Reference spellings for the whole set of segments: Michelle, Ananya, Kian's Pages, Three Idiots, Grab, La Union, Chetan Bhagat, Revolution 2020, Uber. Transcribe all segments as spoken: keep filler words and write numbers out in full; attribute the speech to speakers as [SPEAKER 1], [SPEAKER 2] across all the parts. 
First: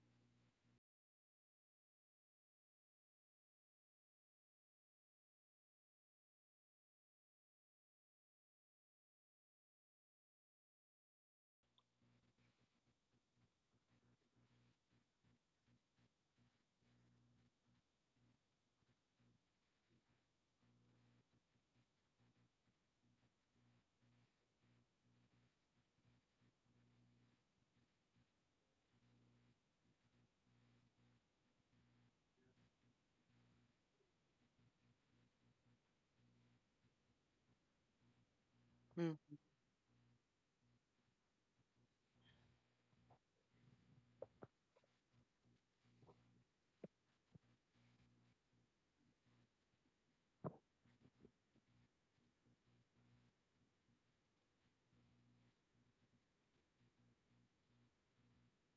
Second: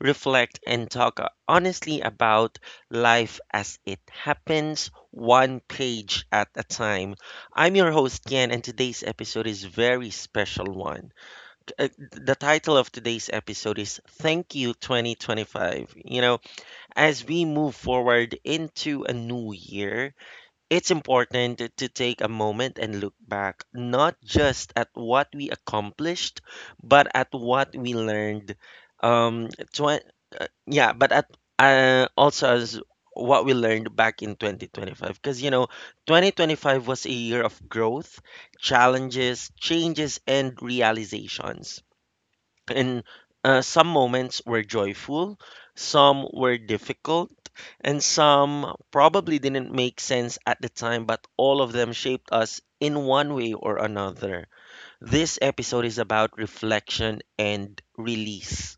[SPEAKER 1] reflect, and talk uh, honestly about life as it happens, one page at a time. I'm your host, Kian, and today's episode is very special one. Uh, The title of today's episode is Thank You twenty twenty-five. You know, as we move forward into a new year, it's important to to take a moment and look back, not just at what we accomplished, but at what we learned. Um, twen- uh, yeah, but at uh, also as What we learned back in twenty twenty-five. Because, you know, twenty twenty-five was a year of growth,
[SPEAKER 2] Mm.
[SPEAKER 1] challenges, changes, and realizations. And uh, some moments were joyful, some were difficult, and some probably didn't make sense at the time, but all of them shaped us in one way or another. This episode is about reflection and release.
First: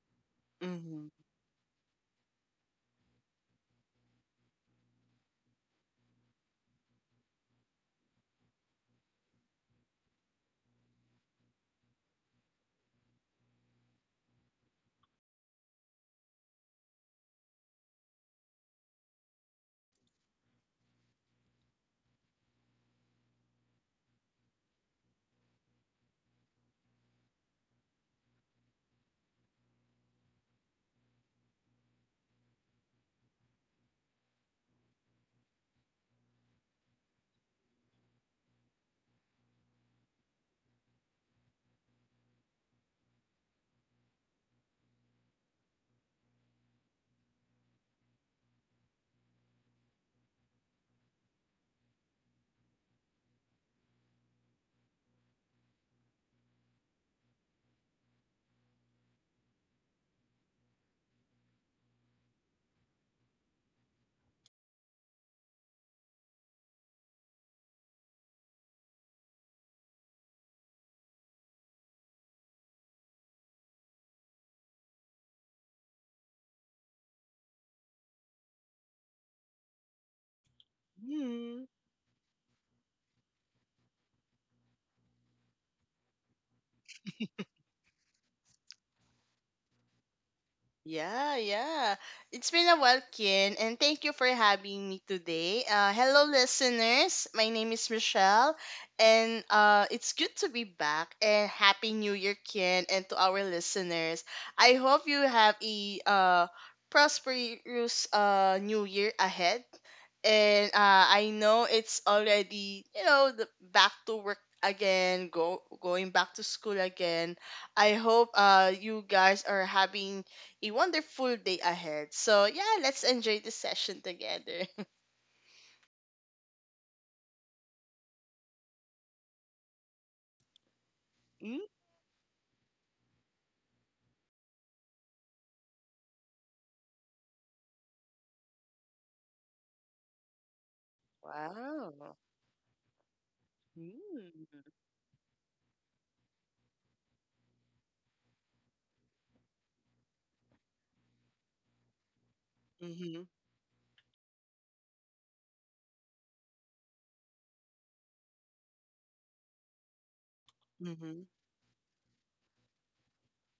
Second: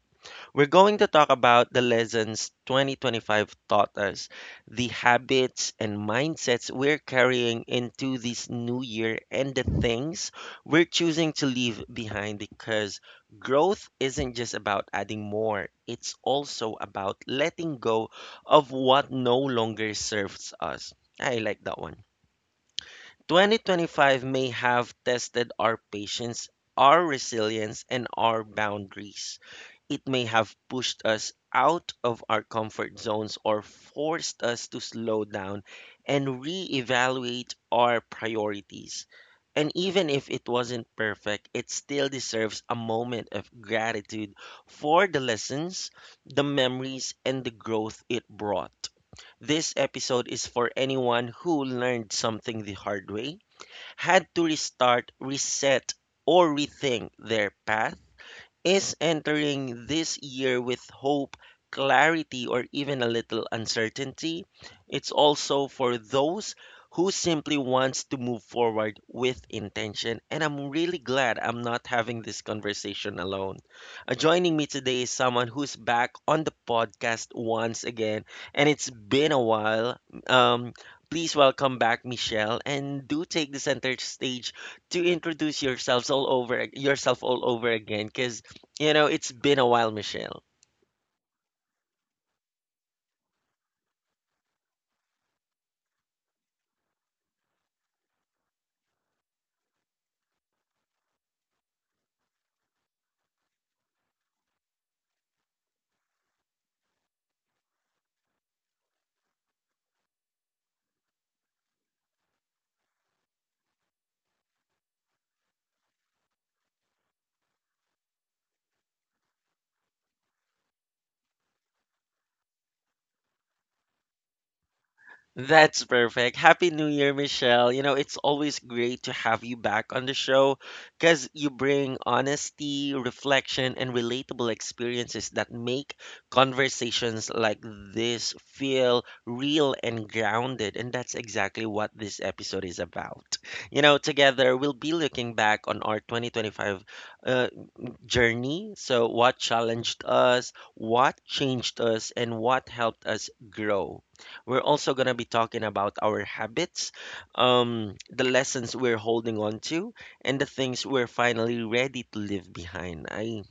[SPEAKER 1] We're going to
[SPEAKER 2] Mhm.
[SPEAKER 1] talk about the lessons two thousand twenty-five taught us, the habits and mindsets we're carrying into this new year, and the things we're choosing to leave behind because growth isn't just about adding more, it's also about letting go of what no longer serves us. I like that one. twenty twenty-five may have tested our patience, our resilience, and our boundaries. It may have pushed us out of our comfort zones or forced us to slow down and reevaluate our priorities. And even if it wasn't perfect, it still deserves a moment of gratitude for the lessons, the memories, and the growth it brought. This episode is for anyone who learned something the hard way, had to restart, reset, or rethink their path is entering this year with hope, clarity, or even a little uncertainty. It's also for those who simply wants to move forward with intention and I'm really glad I'm not having this conversation alone. Uh, joining me today is someone who's back on the podcast once again and it's been a while. Um Please
[SPEAKER 2] Mhm.
[SPEAKER 1] welcome back Michelle and do take the center stage to introduce yourselves all over yourself all over again because. You know, it's been a while, Michelle.
[SPEAKER 2] Yeah, yeah. It's been a while, Ken, and thank you for having me today. Uh, hello, listeners. My name is Michelle, and uh, it's good to be back. And happy New Year, Ken, and to our listeners. I hope you have a uh, prosperous uh, New Year ahead, and uh, I know it's already you know the back to work again, go going back to school again. I hope uh you guys are having a wonderful day ahead. So yeah, let's enjoy the session together.
[SPEAKER 1] That's perfect. Happy New Year, Michelle. You know, it's always great to have you back on the show because you
[SPEAKER 2] Mm,
[SPEAKER 1] bring honesty, reflection, and relatable experiences that make conversations like this feel real and grounded. And that's exactly what
[SPEAKER 2] wow.
[SPEAKER 1] this episode is about. You know, together
[SPEAKER 2] Mm.
[SPEAKER 1] we'll be looking back on our twenty twenty-five, uh, journey. So, what challenged us, what changed us, and what helped
[SPEAKER 2] Mhm.
[SPEAKER 1] us grow. We're also going to be talking about our habits, um, the lessons we're holding on to, and the things we're
[SPEAKER 2] Mhm.
[SPEAKER 1] finally ready to leave behind. I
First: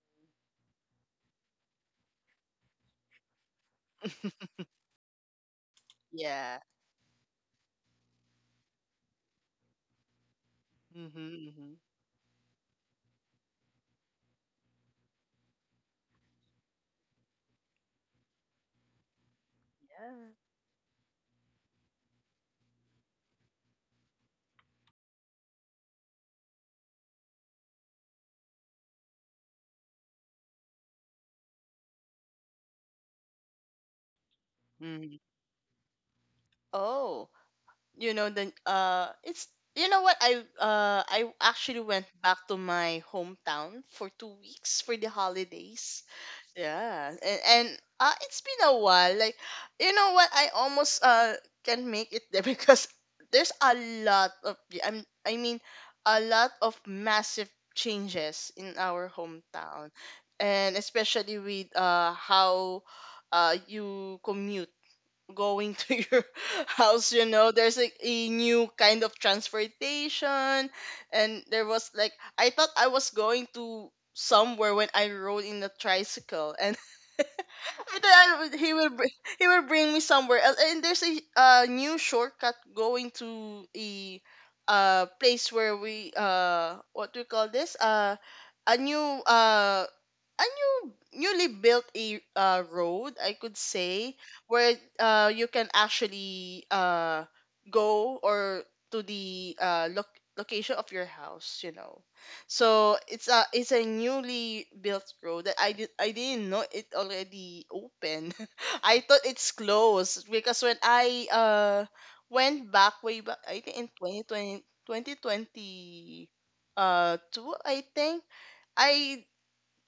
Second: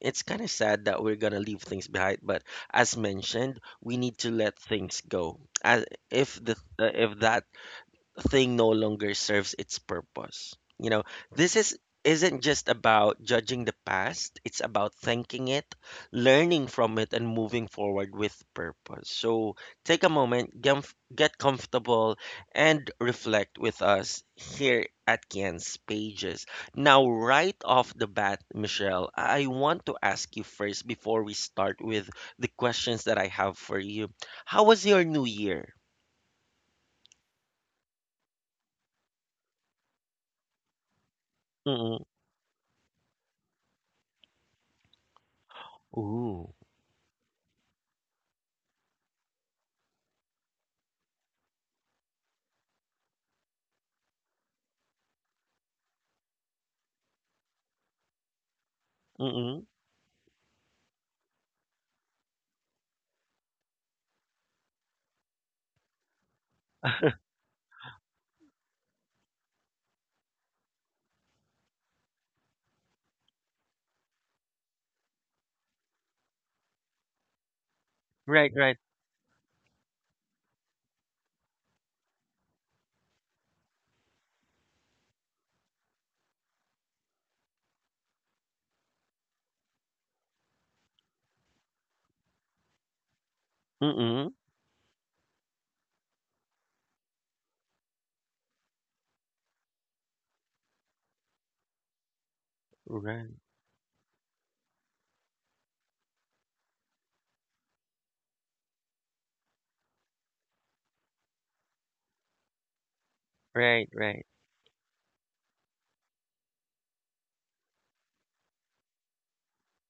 [SPEAKER 1] it's kind of sad that we're going to leave things behind, but as mentioned, we need to let things go. As if the
[SPEAKER 2] Yeah.
[SPEAKER 1] uh, if that thing no longer serves its purpose. You know,
[SPEAKER 2] Mm-hmm,
[SPEAKER 1] this
[SPEAKER 2] mm-hmm.
[SPEAKER 1] is isn't just about judging the past, it's about thanking it, learning from it and moving forward with purpose. So, take a
[SPEAKER 2] Yeah.
[SPEAKER 1] moment, get, get comfortable and reflect with us here at Kian's pages. Now, right off the bat, Michelle, I want to ask you first before we start with the questions that I have for you. How was your
[SPEAKER 2] Mhm.
[SPEAKER 1] new year?
[SPEAKER 2] Oh, you know the uh it's you know what, I uh I actually
[SPEAKER 1] Mm-mm.
[SPEAKER 2] went back to my hometown for two weeks for the holidays.
[SPEAKER 1] Ooh.
[SPEAKER 2] Yeah, and, and uh, it's been a while. Like, you know what? I almost uh can make it there because there's a lot of I'm I mean a lot of massive changes in our hometown, and especially with uh how uh you commute going to your house, you know there's like a new kind of transportation. And there was like I thought I was going to somewhere when I rode in a tricycle, and then I
[SPEAKER 1] Right,
[SPEAKER 2] would-
[SPEAKER 1] right.
[SPEAKER 2] he will br- he will bring me somewhere else. And there's a uh, new shortcut going to a uh place where we uh what do you call this, uh a new uh a new newly built a uh, road, I could say,
[SPEAKER 1] Mm-mm.
[SPEAKER 2] where uh you can actually uh go or to the uh loc- location of your house, you know so it's
[SPEAKER 1] Right.
[SPEAKER 2] a it's a newly built road that I did I didn't know it already open. I thought it's closed, because when I uh went back way back, I think
[SPEAKER 1] Right,
[SPEAKER 2] in twenty
[SPEAKER 1] right.
[SPEAKER 2] twenty twenty twenty uh two, I think. I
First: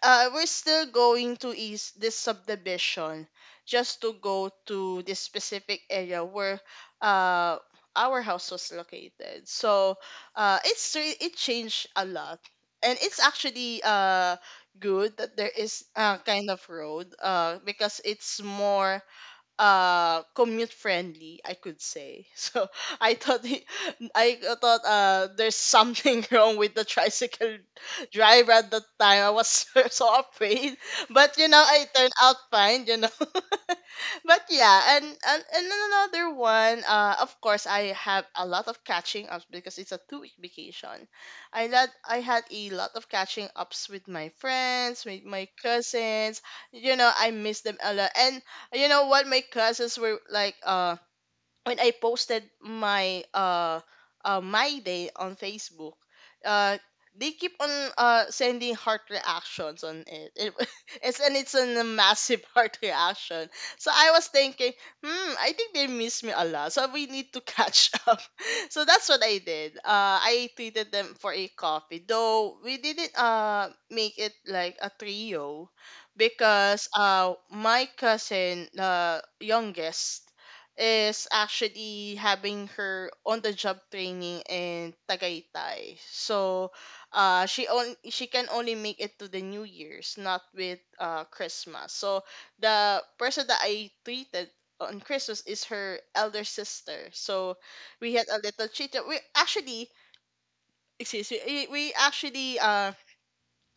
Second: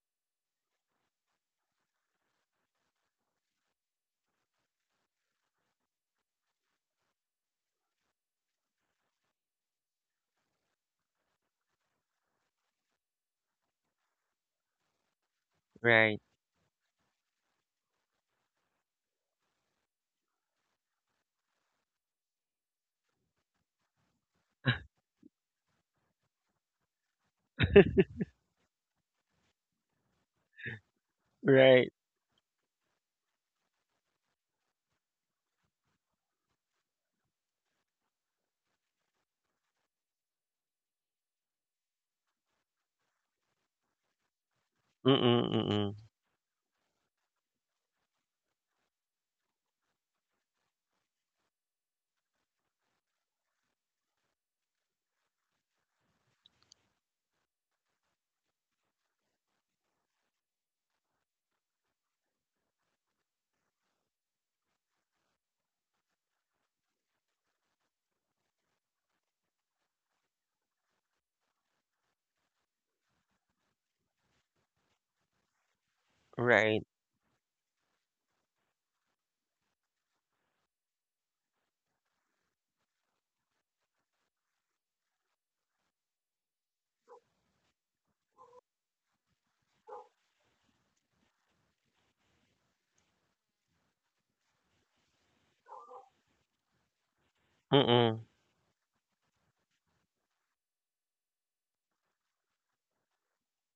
[SPEAKER 2] uh We're still going to is this subdivision just to go to this specific area where uh our house was located. So uh it's re- it changed a lot, and it's actually uh good that there is uh
[SPEAKER 1] Right.
[SPEAKER 2] kind of road uh because it's more uh commute friendly, I could say. So i thought he, I thought uh there's something wrong with the tricycle driver. At the time I was so, so afraid, but you know I
[SPEAKER 1] Right.
[SPEAKER 2] turned out fine you know But yeah, and, and and another one, uh of course, I have a lot of catching ups because it's a two week vacation. i had I had a lot of catching ups with my friends, with
[SPEAKER 1] Mm-mm,
[SPEAKER 2] my
[SPEAKER 1] mm-mm.
[SPEAKER 2] cousins you know I miss them a lot. And you know what? My classes were like, um, when I posted my uh, uh my day on Facebook, uh they keep on uh sending heart reactions on it. it it's and it's a massive heart reaction. So I was thinking, hmm, I think they miss me a lot, so we need to catch up. So that's what I did. Uh, I treated them for a coffee, though we didn't uh make it like a trio
[SPEAKER 1] Right.
[SPEAKER 2] because uh my cousin, the youngest, is actually having her on the job training in Tagaytay. So uh she on she can only make it to the New Year's, not with uh Christmas. So the person that I treated on Christmas is her elder sister. So we
[SPEAKER 1] Mm-mm.
[SPEAKER 2] had a little chit We actually excuse me, we, we actually uh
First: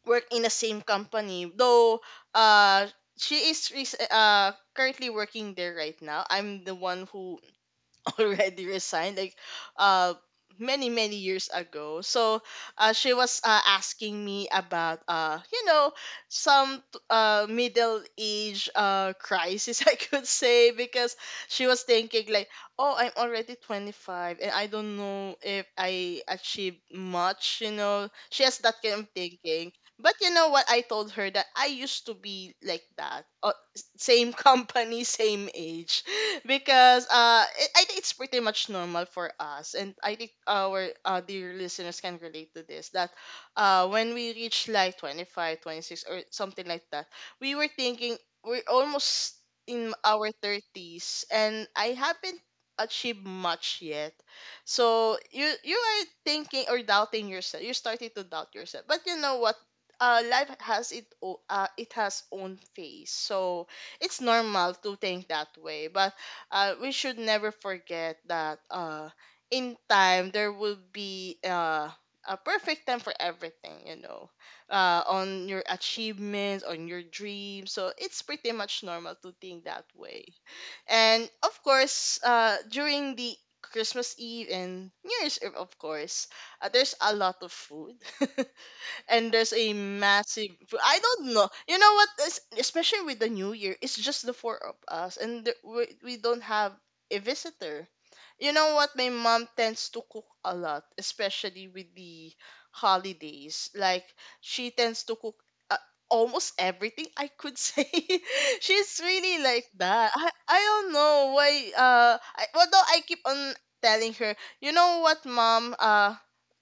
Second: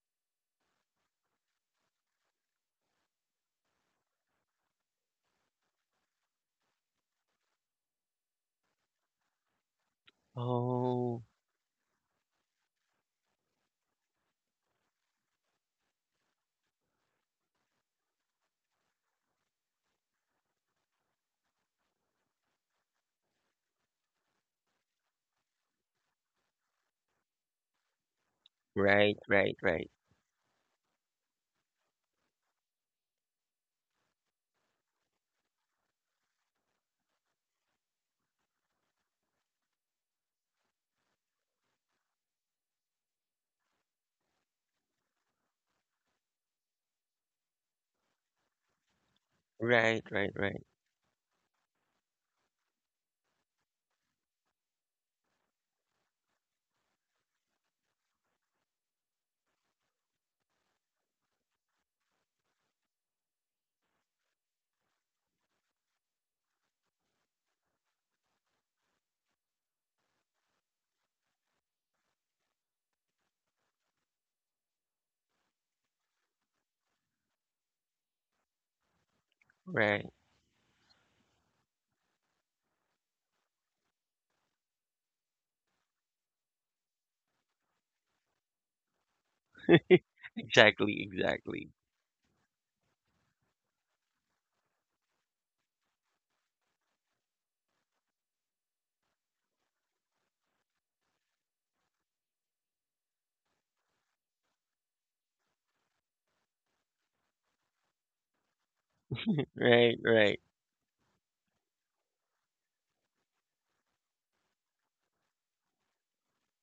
[SPEAKER 2] work in the same company. Though uh she is rec- uh currently working there right now. I'm the one who already resigned like uh many many
[SPEAKER 1] Oh.
[SPEAKER 2] years ago. So uh, she was uh, asking me about, uh you know some uh middle age uh crisis, I could say, because she was thinking like, oh, I'm already twenty-five and I don't know if I achieved much. You know she has that kind of
[SPEAKER 1] Right, right,
[SPEAKER 2] thinking.
[SPEAKER 1] right.
[SPEAKER 2] But you know what? I told her that I used to be like that, uh, same company, same age. Because uh, it, I think it's pretty much normal for us, and I think our uh, dear listeners can relate to this, that uh, when we reach like twenty five, twenty six, or something like that, we were thinking we're almost in
[SPEAKER 1] Right,
[SPEAKER 2] our
[SPEAKER 1] right, right.
[SPEAKER 2] thirties, and I haven't achieved much yet. So you you are thinking or doubting yourself. You're starting to doubt yourself. But you know what? Uh, life has it o- uh, it has own phase. So it's normal to think that way, but uh, we should never forget that uh, in time there will be, uh, a perfect time for everything, you know uh, on your achievements, on your dreams. So it's pretty much normal to think that
[SPEAKER 1] Right.
[SPEAKER 2] way. And of course, uh, during the Christmas Eve and New Year's Eve, of course, uh, there's a lot of food. And there's a massive, I
[SPEAKER 1] Exactly,
[SPEAKER 2] don't know,
[SPEAKER 1] exactly.
[SPEAKER 2] you know what, es- especially with the new year, it's just the four of us, and the- we, we don't have a visitor. You know what, my mom tends to cook a lot, especially with the holidays. Like, she tends to cook uh, almost everything, I could say. She's really like
[SPEAKER 1] Right,
[SPEAKER 2] that. i,
[SPEAKER 1] right.
[SPEAKER 2] I don't know why. Uh I, although I keep on telling her, "You know what, mom, uh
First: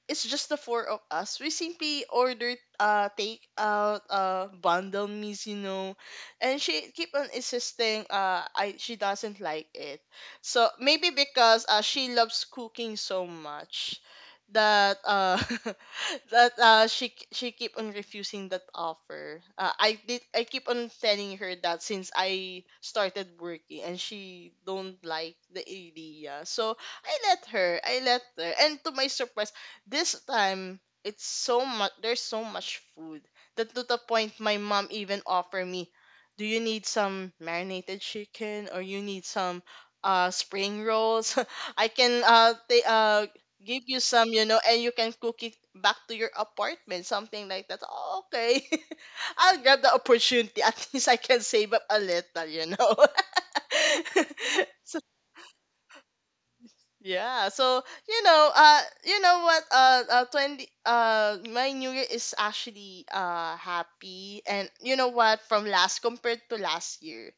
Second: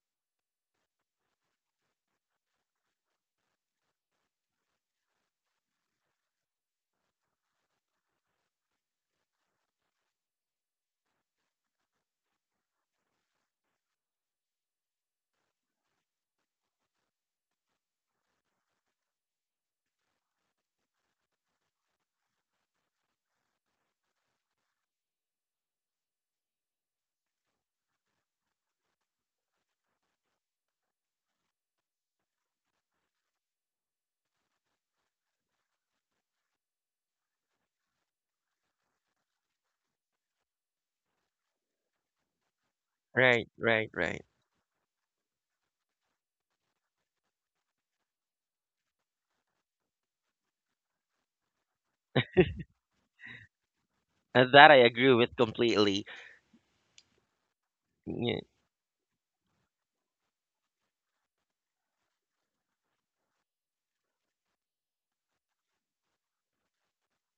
[SPEAKER 2] it's just the four of us. We simply ordered uh take out uh bundle meals, you know. And she keep on insisting, uh I she doesn't like it. So maybe because uh she loves cooking so much that uh that uh she k- she keep on refusing that offer. Uh, I did I keep on telling her that since I started working, and she don't like the idea. So I let her. I let her. And to my surprise, this time it's so much there's so much food that, to the point, my mom even offer me, "Do you need some marinated chicken or you need some uh spring rolls? I can uh they uh
[SPEAKER 1] Right,
[SPEAKER 2] give
[SPEAKER 1] right,
[SPEAKER 2] you
[SPEAKER 1] right.
[SPEAKER 2] some, you know, and you can cook it back to your apartment," something like that. Oh, okay. I'll grab the opportunity. At least I can save up a little, you know.
[SPEAKER 1] And that I
[SPEAKER 2] So,
[SPEAKER 1] agree with completely.
[SPEAKER 2] yeah. So, you
[SPEAKER 1] Yeah.
[SPEAKER 2] know, uh you know what, uh, uh 20, uh my new year is actually uh happy. And you know what, from last compared to last year,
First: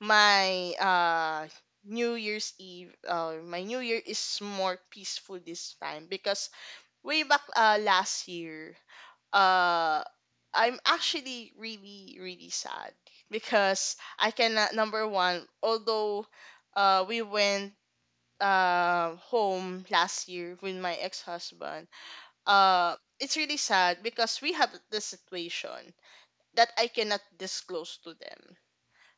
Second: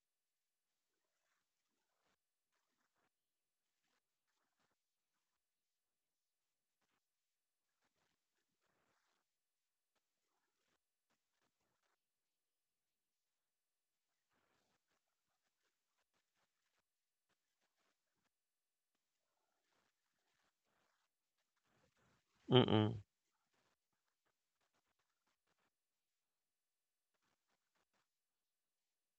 [SPEAKER 2] my uh New Year's Eve, uh, my New Year is more peaceful this time. Because way back, uh, last year, uh, I'm actually really, really sad. Because I cannot, number one, although, uh, we went, uh, home last year with my ex husband, uh,
[SPEAKER 1] Mm-mm.
[SPEAKER 2] it's really sad because we have this situation that I cannot disclose to them.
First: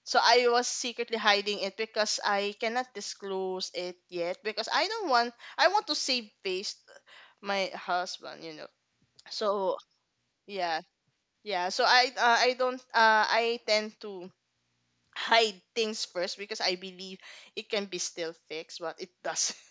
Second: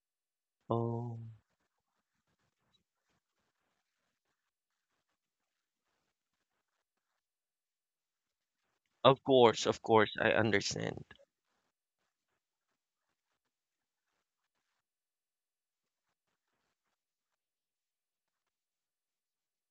[SPEAKER 2] So I was secretly
[SPEAKER 1] Oh.
[SPEAKER 2] hiding it because I cannot disclose it yet, because I don't want I want to save face my husband, you know.
[SPEAKER 1] Of course,
[SPEAKER 2] So
[SPEAKER 1] of course. I
[SPEAKER 2] yeah,
[SPEAKER 1] understand.
[SPEAKER 2] yeah. So I uh, I don't uh I tend to hide things first because I believe it can be still fixed, but it doesn't.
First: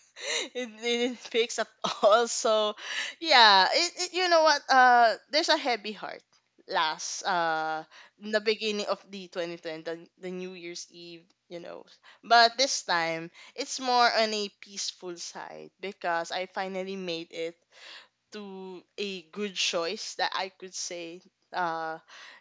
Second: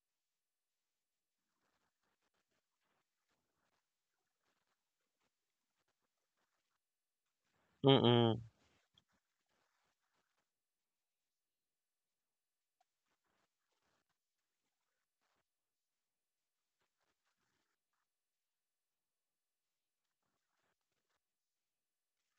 [SPEAKER 2] It didn't fix at all. So yeah. It, it you know what? Uh, there's a heavy heart last uh in the
[SPEAKER 1] Mm-mm.
[SPEAKER 2] beginning of the twenty twenty, the, the new year's eve, you know but this time it's more on a peaceful side because I finally made it to a good choice, that I could say. Uh,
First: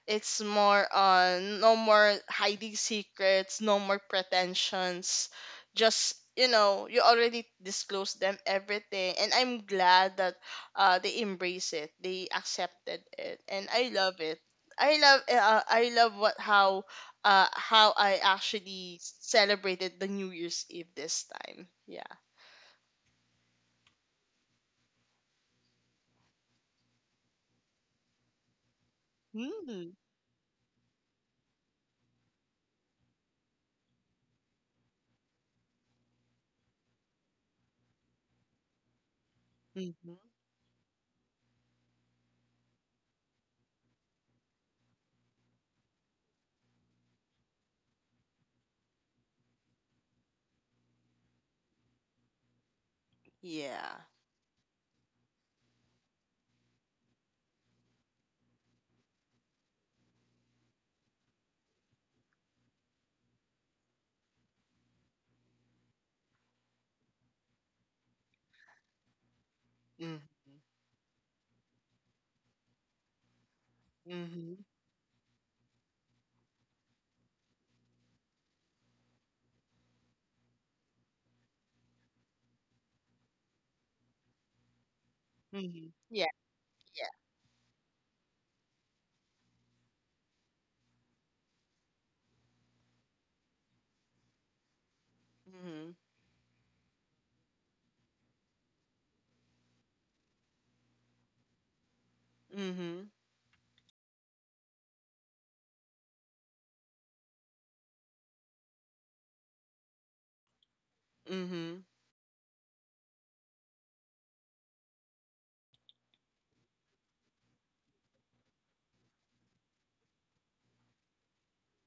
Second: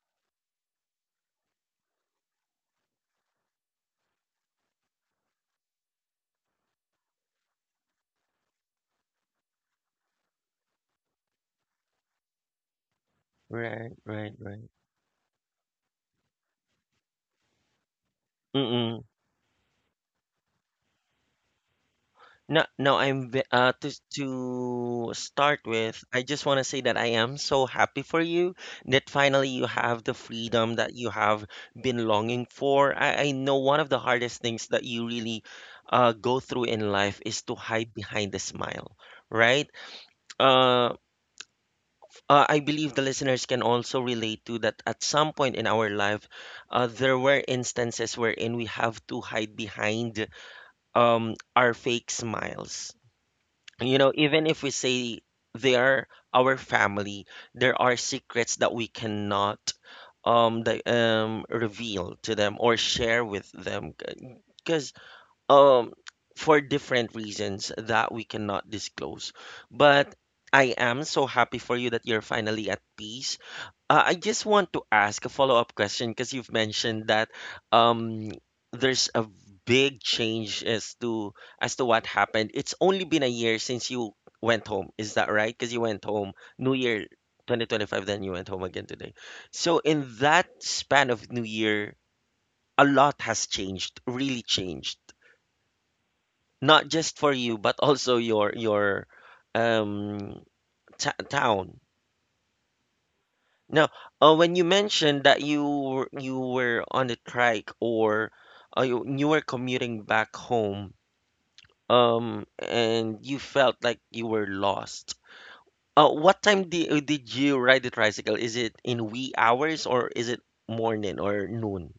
[SPEAKER 2] it's more on no more hiding secrets, no more pretensions. Just, you know, you already disclosed them everything, and I'm glad that uh they embrace it, they accepted it, and I
[SPEAKER 1] Right,
[SPEAKER 2] love
[SPEAKER 1] right,
[SPEAKER 2] it.
[SPEAKER 1] right.
[SPEAKER 2] I love uh, I love what how uh how I actually
[SPEAKER 1] Mm-mm.
[SPEAKER 2] celebrated the New Year's Eve this time. Yeah.
[SPEAKER 1] No, no, I'm ve- uh to to start with, I just want to say that I am so happy for you that finally you
[SPEAKER 2] Mm-hmm.
[SPEAKER 1] have the freedom that you have been longing for. I, I know one of the hardest things that you really uh go through in life is to hide behind the smile, right? Uh, uh I believe the listeners can also relate to that at some point in our life, uh there were instances wherein we have to hide behind um our fake smiles you
[SPEAKER 2] Yeah.
[SPEAKER 1] know, even if we say they are our family, there are secrets that we cannot um the um reveal to them or share with them because um for different reasons that we cannot disclose. But
[SPEAKER 2] Mm.
[SPEAKER 1] I am so happy for you that you're finally at peace. uh, I just
[SPEAKER 2] Mm-hmm.
[SPEAKER 1] want to ask a follow-up question because you've mentioned that um, there's a big change as to as to what happened. It's only been a year since you went home. Is that right? Because you
[SPEAKER 2] Mm-hmm.
[SPEAKER 1] went home
[SPEAKER 2] Yeah,
[SPEAKER 1] New Year
[SPEAKER 2] yeah.
[SPEAKER 1] twenty twenty-five, then you went home again today. So in that span of New Year, a lot has changed, really changed.
[SPEAKER 2] Mm-hmm.
[SPEAKER 1] Not just for you, but also your your um, ta town.
[SPEAKER 2] Mm-hmm.
[SPEAKER 1] Now, uh, when you mentioned that you were- you were on a trike or uh, you, you were commuting back home,
[SPEAKER 2] Mm-hmm.
[SPEAKER 1] um, and you felt like you were lost. Uh, what time did did you ride the tricycle? Is it in wee hours or is it morning or noon?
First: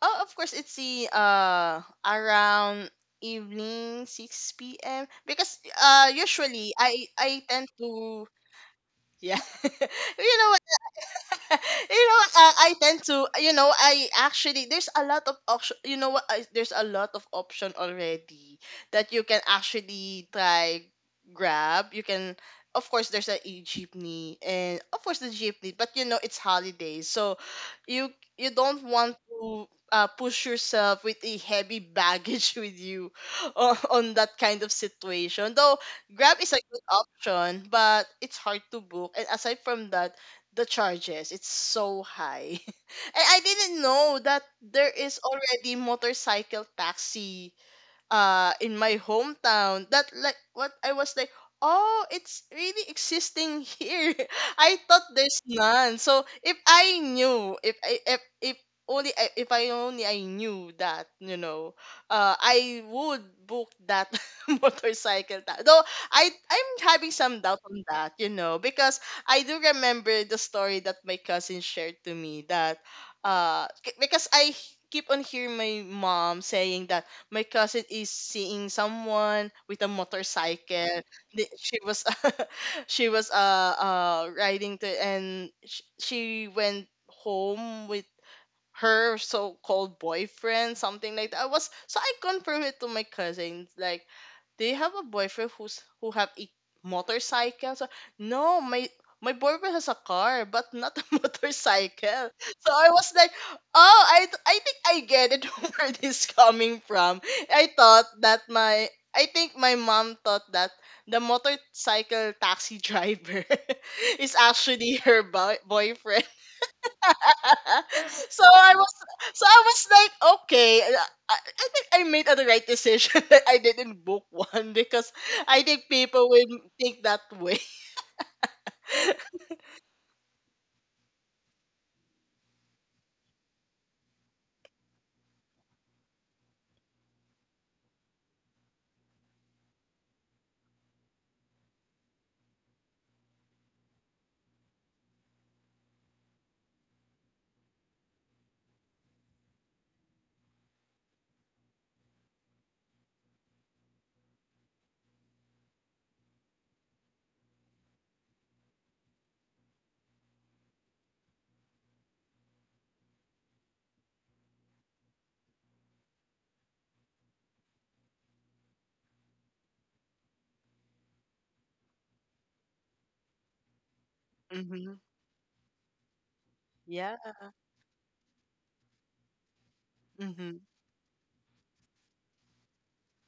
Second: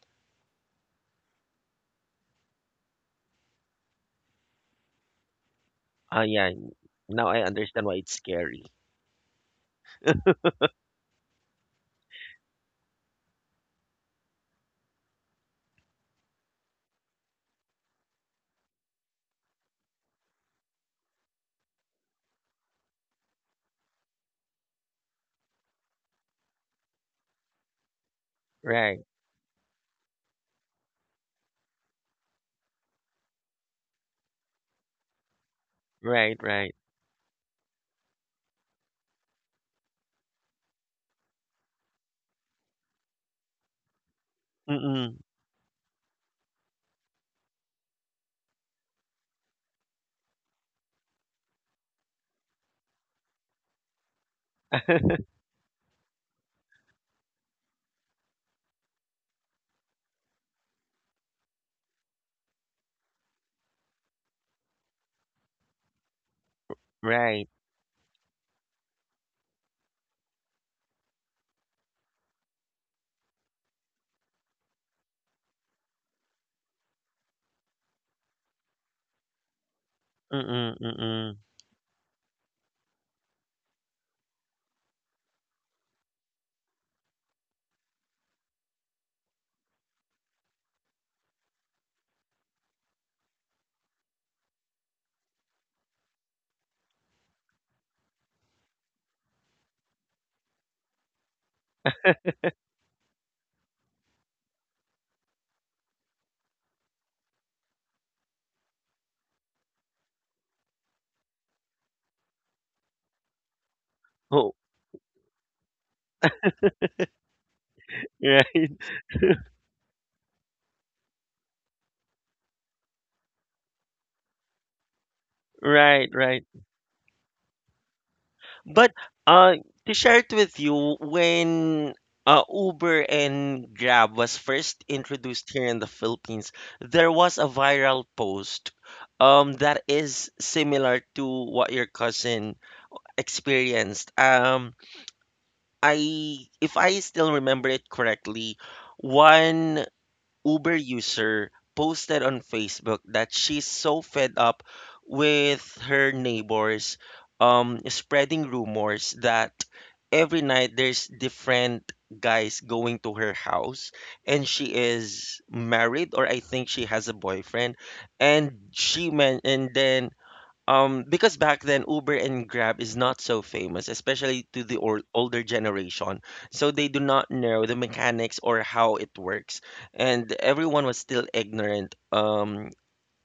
[SPEAKER 2] Oh, of course, it's the uh around evening six p m because uh
[SPEAKER 1] Ah, yeah.
[SPEAKER 2] usually I
[SPEAKER 1] Now I
[SPEAKER 2] I tend
[SPEAKER 1] understand why it's
[SPEAKER 2] to,
[SPEAKER 1] scary.
[SPEAKER 2] yeah. you know you know, uh, I tend to, you know, I actually there's a lot of option. You know what? I, there's a lot of option already that you can actually try Grab. You can, of course, there's a e jeepney, and of course the jeepney, but you know it's holidays, so you you don't
[SPEAKER 1] Right,
[SPEAKER 2] want to. Uh, push yourself with a heavy baggage with you on, on, that kind of situation. Though
[SPEAKER 1] right,
[SPEAKER 2] Grab is a
[SPEAKER 1] right.
[SPEAKER 2] good option, but it's hard to book. And aside from that, the charges it's so high and i didn't know that there
[SPEAKER 1] Mm-mm,
[SPEAKER 2] is already motorcycle taxi uh in my hometown. That like what I was like, oh, it's really existing here. I thought there's none. So if I knew, if I if, if only I, if I only I knew that, you know, uh I would book that motorcycle ta- though I I'm having some
[SPEAKER 1] right.
[SPEAKER 2] doubt on that, you know, because I do remember the story that my cousin shared to me. That uh c- because I keep on hearing my mom saying that my cousin is seeing someone with a
[SPEAKER 1] Mm-mm,
[SPEAKER 2] motorcycle.
[SPEAKER 1] mm-mm.
[SPEAKER 2] The- She was she was uh uh riding to, and sh- she went home with her so-called boyfriend, something like that. I was so I confirmed it to my cousin, like, do you have a boyfriend who's who have a motorcycle? So, no, my my boyfriend has a car, but not a motorcycle. So I was like, oh, I th- I think I get it where this coming from. I thought that my I think my mom thought that the motorcycle taxi driver is
[SPEAKER 1] Oh,
[SPEAKER 2] actually her boy- boyfriend. so I
[SPEAKER 1] right,
[SPEAKER 2] was so I was like, okay, I, I think I made the right decision that I didn't book one because I think
[SPEAKER 1] right,
[SPEAKER 2] people will
[SPEAKER 1] right.
[SPEAKER 2] think that way.
[SPEAKER 1] But uh, to share it with you, when uh, Uber and Grab was first introduced here in the Philippines, there was a viral post um, that is similar to what your cousin experienced. Um, I, if I still remember it correctly, one Uber user posted on Facebook that she's so fed up with her neighbors um, spreading rumors that every night there's different guys going to her house and she is married or I think she has a boyfriend and she men and then um, because back then Uber and Grab is not so famous, especially to the
[SPEAKER 2] Hmm.
[SPEAKER 1] or older generation. So they do
[SPEAKER 2] Yeah.
[SPEAKER 1] not know the mechanics or how it works, and
[SPEAKER 2] Hmm.
[SPEAKER 1] everyone was still ignorant. Um,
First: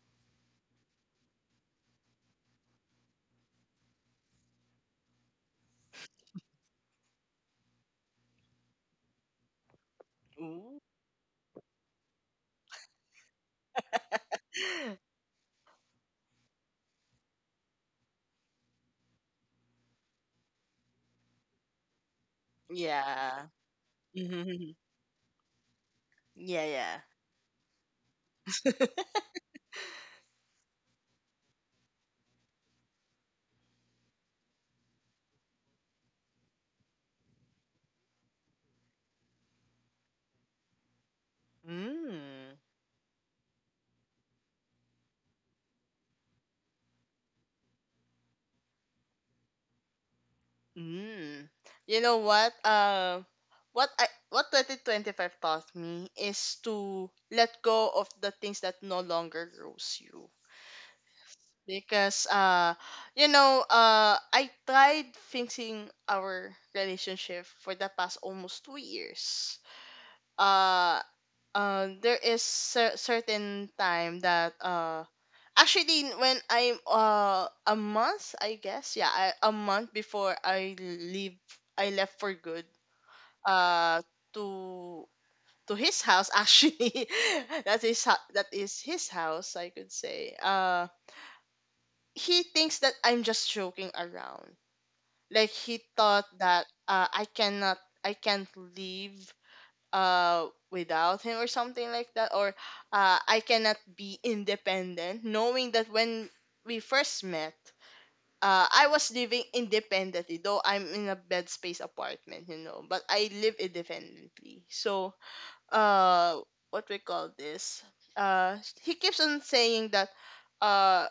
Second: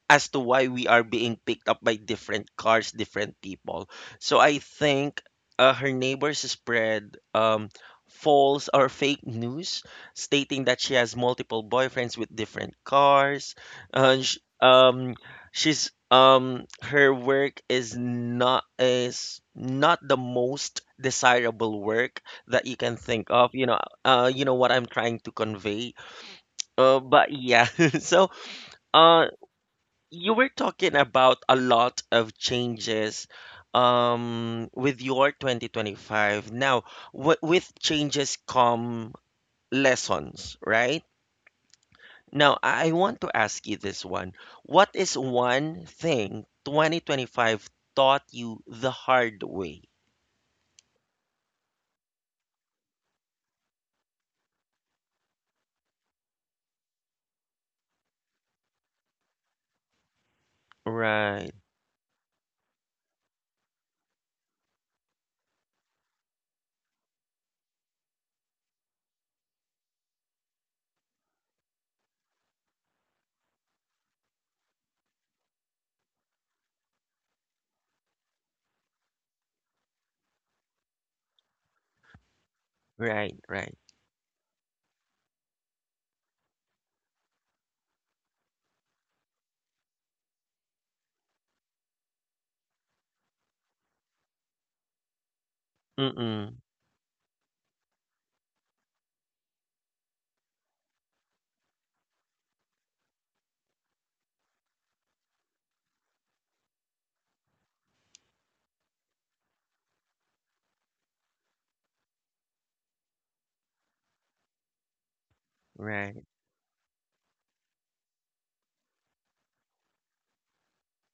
[SPEAKER 1] as to why we are being picked up by different cars, different people. So I think uh, her neighbors spread um, false or fake news stating that
[SPEAKER 2] Ooh.
[SPEAKER 1] she has multiple boyfriends with different cars. Uh, sh- um, she's um her work is not is not the most desirable work that you can think
[SPEAKER 2] Yeah.
[SPEAKER 1] of you know uh you know what
[SPEAKER 2] Hmm.
[SPEAKER 1] I'm trying to convey
[SPEAKER 2] Yeah,
[SPEAKER 1] uh
[SPEAKER 2] yeah.
[SPEAKER 1] but yeah so uh you were talking about a lot of changes um with your twenty twenty-five now what with changes come lessons right now
[SPEAKER 2] Mm.
[SPEAKER 1] I want to ask you this one what is one thing twenty twenty-five taught you the hard way
[SPEAKER 2] Mm. You know what? Uh, what I what twenty twenty-five taught me is to let go of the things that no longer grows you.
[SPEAKER 1] right
[SPEAKER 2] Because uh you know, uh I tried fixing our relationship for the past almost two years. Uh uh there is cer- certain time that uh actually when I'm uh a month, I guess, yeah I, a month before I leave, I left for good
[SPEAKER 1] right right
[SPEAKER 2] uh to to his house, actually. That is ho- that is his house, I could say. Uh, he thinks that I'm just joking around. Like, he thought
[SPEAKER 1] mm-mm
[SPEAKER 2] that, uh, I cannot, I can't leave uh without him or something like that. Or uh, I cannot be independent, knowing that when we first met, Uh, I was living independently, though I'm in a bed space apartment, you know. But I live independently. So,
[SPEAKER 1] right
[SPEAKER 2] uh, what we call this? Uh, he keeps on saying that, uh,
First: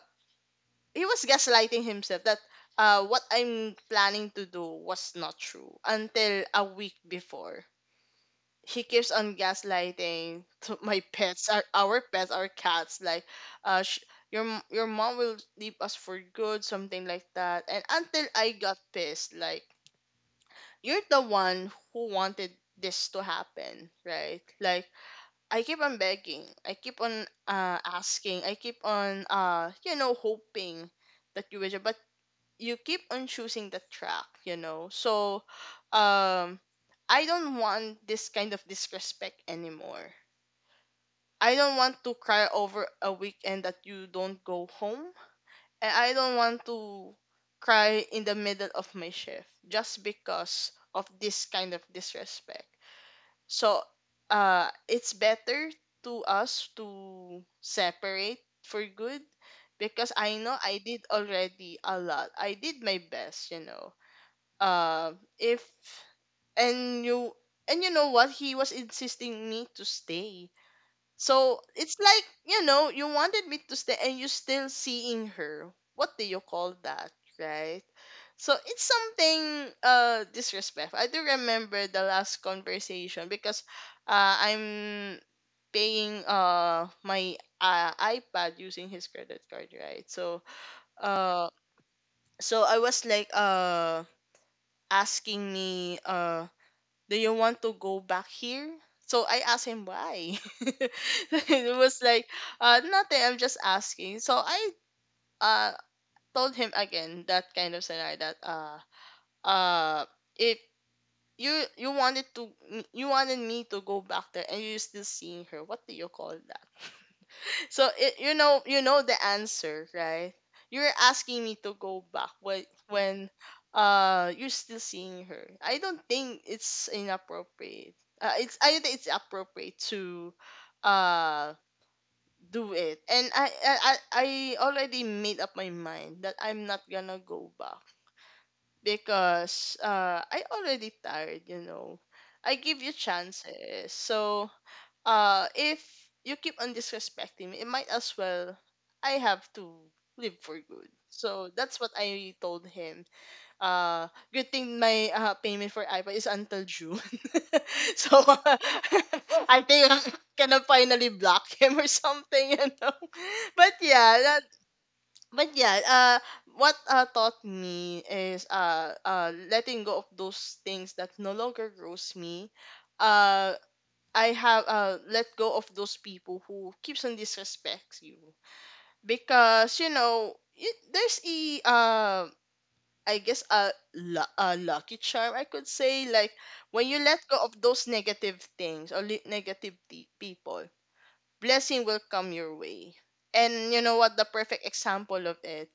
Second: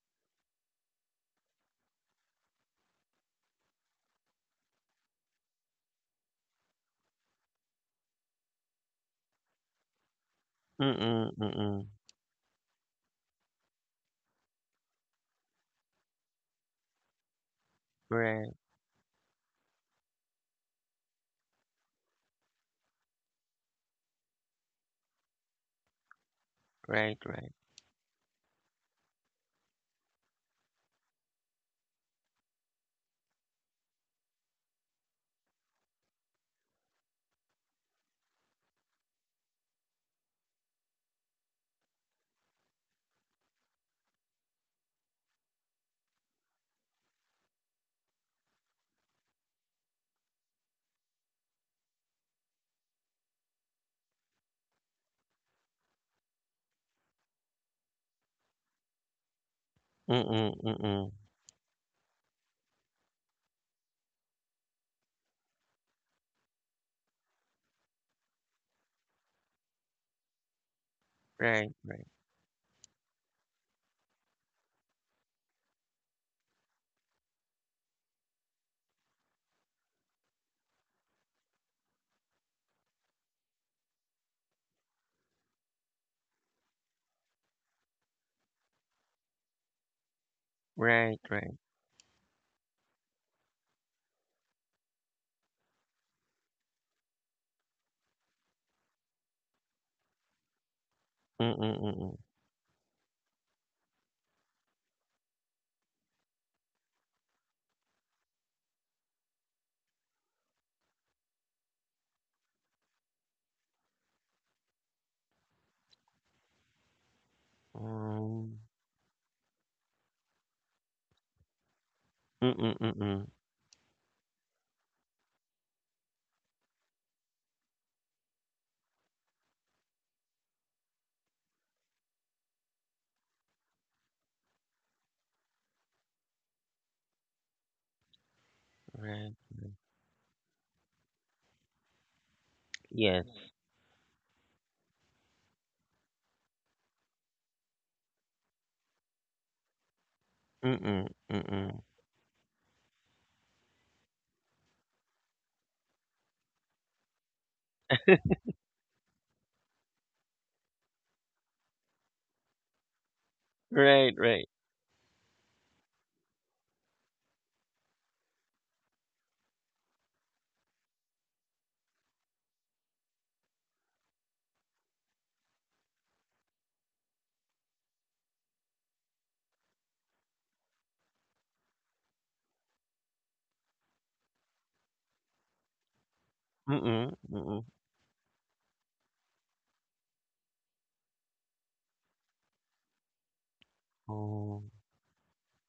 [SPEAKER 2] he was gaslighting himself that, uh, what I'm planning to do was not true until a week before. He keeps on gaslighting to my
[SPEAKER 1] mm-mm
[SPEAKER 2] pets, our,
[SPEAKER 1] mm-mm
[SPEAKER 2] our pets, our cats, like, uh, sh- your m- your mom will leave us for good, something like that. And until I
[SPEAKER 1] right
[SPEAKER 2] got pissed, like, you're the one who wanted this to happen, right? Like, I keep on begging, I keep on
[SPEAKER 1] right right
[SPEAKER 2] uh asking, I keep on uh you know hoping that you will, but you keep on choosing the track, you know. So, um, I don't want this kind of disrespect anymore. I don't want to cry over a weekend that you don't go home. And I don't want to cry in the middle of my shift just because of this kind of disrespect. So, uh, it's better to us to separate for good, because I
[SPEAKER 1] mm-mm
[SPEAKER 2] know I
[SPEAKER 1] mm-mm
[SPEAKER 2] did already a lot. I did my best, you know. uh, if and you, and you know what, he was insisting me to stay. So
[SPEAKER 1] right
[SPEAKER 2] it's
[SPEAKER 1] right
[SPEAKER 2] like, you know, you wanted me to stay and you still seeing her. What do you call that? Right. So it's something uh disrespectful. I do remember the last conversation, because uh i'm paying uh my uh, ipad using his credit card, right? So
[SPEAKER 1] right
[SPEAKER 2] uh
[SPEAKER 1] right
[SPEAKER 2] so I was like, uh asking me, uh do you want to go back here? So I asked him why.
[SPEAKER 1] mm-mm
[SPEAKER 2] It was like,
[SPEAKER 1] mm-mm
[SPEAKER 2] uh, nothing. I'm just asking. So I uh told him again that kind of scenario that uh uh if you, you wanted to, you wanted me to go back there and you're still seeing her. What do you call that? So it, you
[SPEAKER 1] Mm.
[SPEAKER 2] know you know the answer, right? You're asking me to go back when
[SPEAKER 1] Mm,
[SPEAKER 2] when
[SPEAKER 1] mm.
[SPEAKER 2] uh you're still seeing her. I don't think it's inappropriate. Uh, it's I think it's appropriate to uh do it. And I I I I already made up my mind that I'm not gonna go back
[SPEAKER 1] Right.
[SPEAKER 2] because uh I already tired, you know. I give you
[SPEAKER 1] Yes.
[SPEAKER 2] chances. So uh if you keep on disrespecting me, it might as well I have to live for good.
[SPEAKER 1] Mm,
[SPEAKER 2] So that's
[SPEAKER 1] mm.
[SPEAKER 2] what I told him. Uh, good thing my uh, payment for iPad is until June. So uh, I think I can finally block him or something, you know. But yeah,
[SPEAKER 1] Right,
[SPEAKER 2] that
[SPEAKER 1] right.
[SPEAKER 2] but yeah, uh what uh, taught me is uh uh letting go of those things that no longer grows me. Uh I have uh let go of those people who keeps on disrespects you, because you know it, there's a uh I guess a, lu- a lucky charm I could say, like, when you
[SPEAKER 1] Mm,
[SPEAKER 2] let go of
[SPEAKER 1] mm.
[SPEAKER 2] those negative things or le- negative pe- people, blessing will come your way. And you know what the perfect
[SPEAKER 1] Oh.
[SPEAKER 2] example of it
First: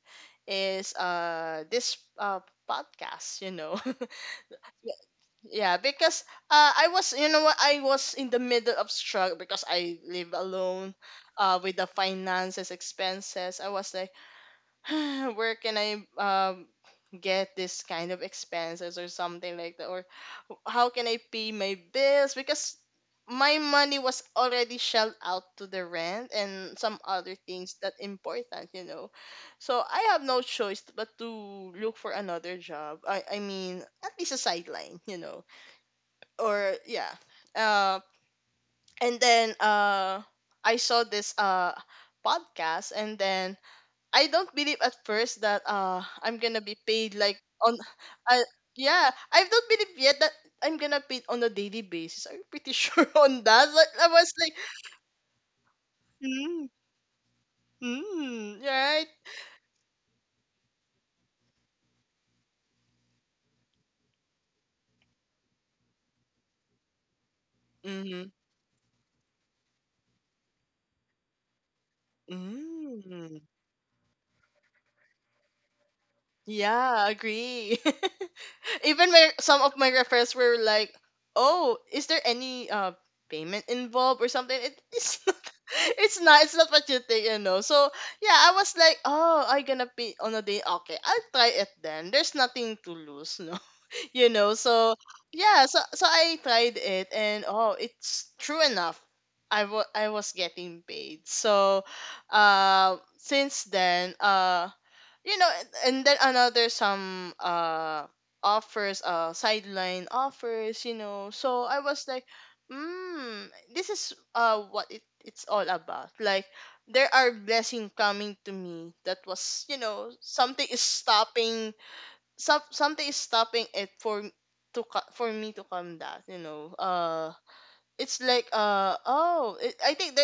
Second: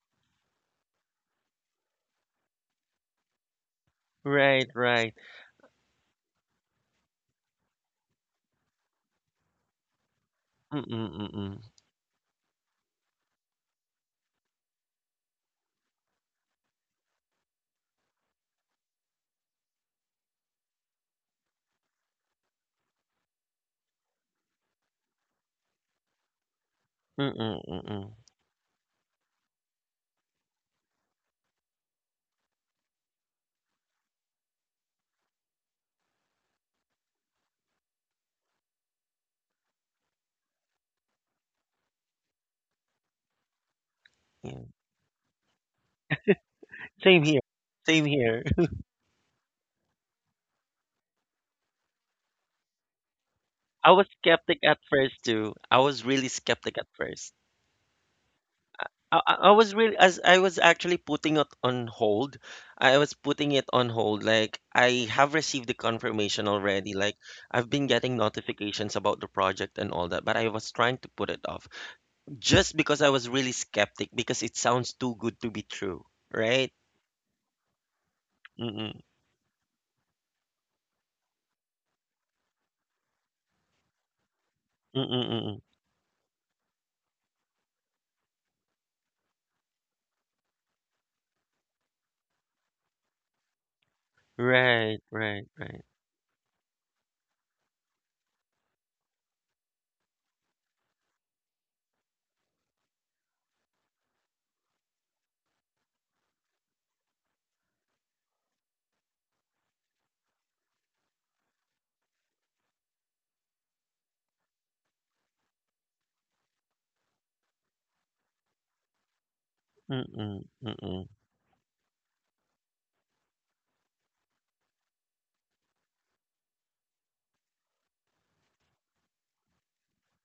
[SPEAKER 2] is? Uh this uh podcast, you know.
[SPEAKER 1] Right, right.
[SPEAKER 2] Yeah, because uh, I was, you know what, I was in the middle of struggle because I live
[SPEAKER 1] Mm,
[SPEAKER 2] alone uh,
[SPEAKER 1] mm.
[SPEAKER 2] with the finances, expenses. I was like, where can I um, get this kind of expenses or something like that? Or how can I pay my bills? Because my money was already shelled out to the rent and some other
[SPEAKER 1] Mm,
[SPEAKER 2] things that
[SPEAKER 1] mm.
[SPEAKER 2] important, you know. So I have no choice but to look for another job. I, I mean, at least a sideline, you know, or yeah. uh, and then uh i saw this uh podcast. And then i don't
[SPEAKER 1] Yeah.
[SPEAKER 2] believe at first that uh i'm gonna be paid
[SPEAKER 1] Same
[SPEAKER 2] like
[SPEAKER 1] here.
[SPEAKER 2] on
[SPEAKER 1] Same
[SPEAKER 2] uh,
[SPEAKER 1] here.
[SPEAKER 2] yeah, i don't believe yet that i'm gonna paid on a daily basis. I'm pretty sure on that.
[SPEAKER 1] I
[SPEAKER 2] Like,
[SPEAKER 1] was
[SPEAKER 2] I was like,
[SPEAKER 1] skeptic at first too. I was really
[SPEAKER 2] mm,
[SPEAKER 1] skeptic at first.
[SPEAKER 2] mm, right.
[SPEAKER 1] I, I I was really as I was actually putting it on hold. I was putting it on hold. Like I have received the confirmation already. Like I've been getting
[SPEAKER 2] Mm-hmm.
[SPEAKER 1] notifications about the project and all that, but I was trying to put it off. Just because I was
[SPEAKER 2] Mm.
[SPEAKER 1] really skeptic because it sounds too good to be true, right?
[SPEAKER 2] Yeah, agree.
[SPEAKER 1] Mm-mm,
[SPEAKER 2] Even my some of my references were like, "Oh, is there any uh payment involved or something?" It,
[SPEAKER 1] mm-mm,
[SPEAKER 2] it's not,
[SPEAKER 1] mm-mm.
[SPEAKER 2] it's not, it's not what you think, you know. So yeah, I was like, "Oh, I gonna pay on a day. Okay, I'll try it then. There's nothing to lose, no." You know,
[SPEAKER 1] Right,
[SPEAKER 2] so
[SPEAKER 1] right,
[SPEAKER 2] yeah,
[SPEAKER 1] right.
[SPEAKER 2] so so I tried it, and oh, it's true enough. I wa- I was getting paid. So, uh, since then, uh you know, and and then another some uh offers, uh sideline offers, you know. So I was like, mm, this is uh what it, it's all about. Like, there are blessing coming to me that was, you know,
[SPEAKER 1] Mm-mm,
[SPEAKER 2] something is
[SPEAKER 1] mm-mm,
[SPEAKER 2] stopping some something is stopping it for to co- for me to come. That, you know, uh it's like, uh oh it, I think they,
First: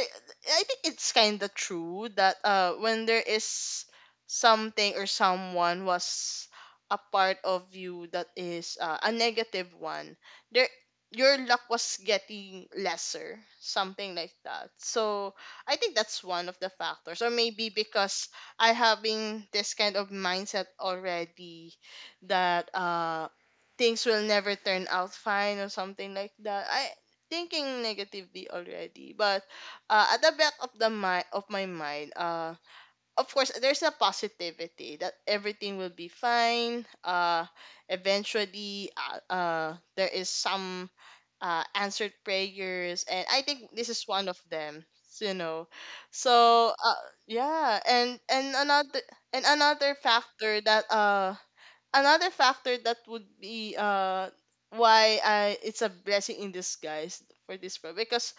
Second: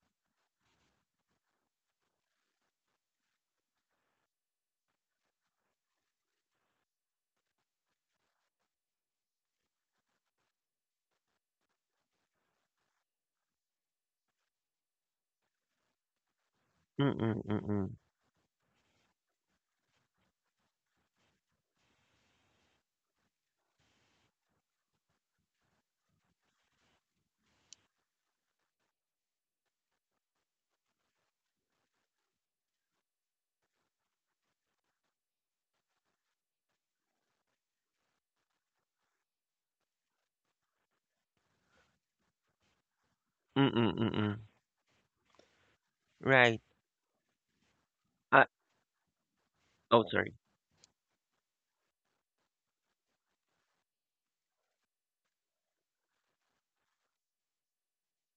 [SPEAKER 2] I think it's kind of true that uh when there is something or someone was a part of you that is, uh, a negative one, there your luck was getting lesser, something like that. So I think that's one of the factors, or
[SPEAKER 1] mm-mm,
[SPEAKER 2] maybe
[SPEAKER 1] mm-mm,
[SPEAKER 2] because I having this kind of mindset already that uh things will never turn out fine or something like that. I thinking negatively already, but uh, at the back of the mind of my mind, uh of course there's a positivity that everything will be fine uh eventually. Uh, uh there is some uh answered prayers, and I think this
[SPEAKER 1] mm-mm,
[SPEAKER 2] is one of
[SPEAKER 1] mm-mm.
[SPEAKER 2] them, you know.
[SPEAKER 1] Right.
[SPEAKER 2] So uh yeah. And
[SPEAKER 1] Uh,
[SPEAKER 2] and another and another
[SPEAKER 1] oh, sorry.
[SPEAKER 2] factor that uh another factor that would be, uh why I, it's a blessing in disguise for this pro, because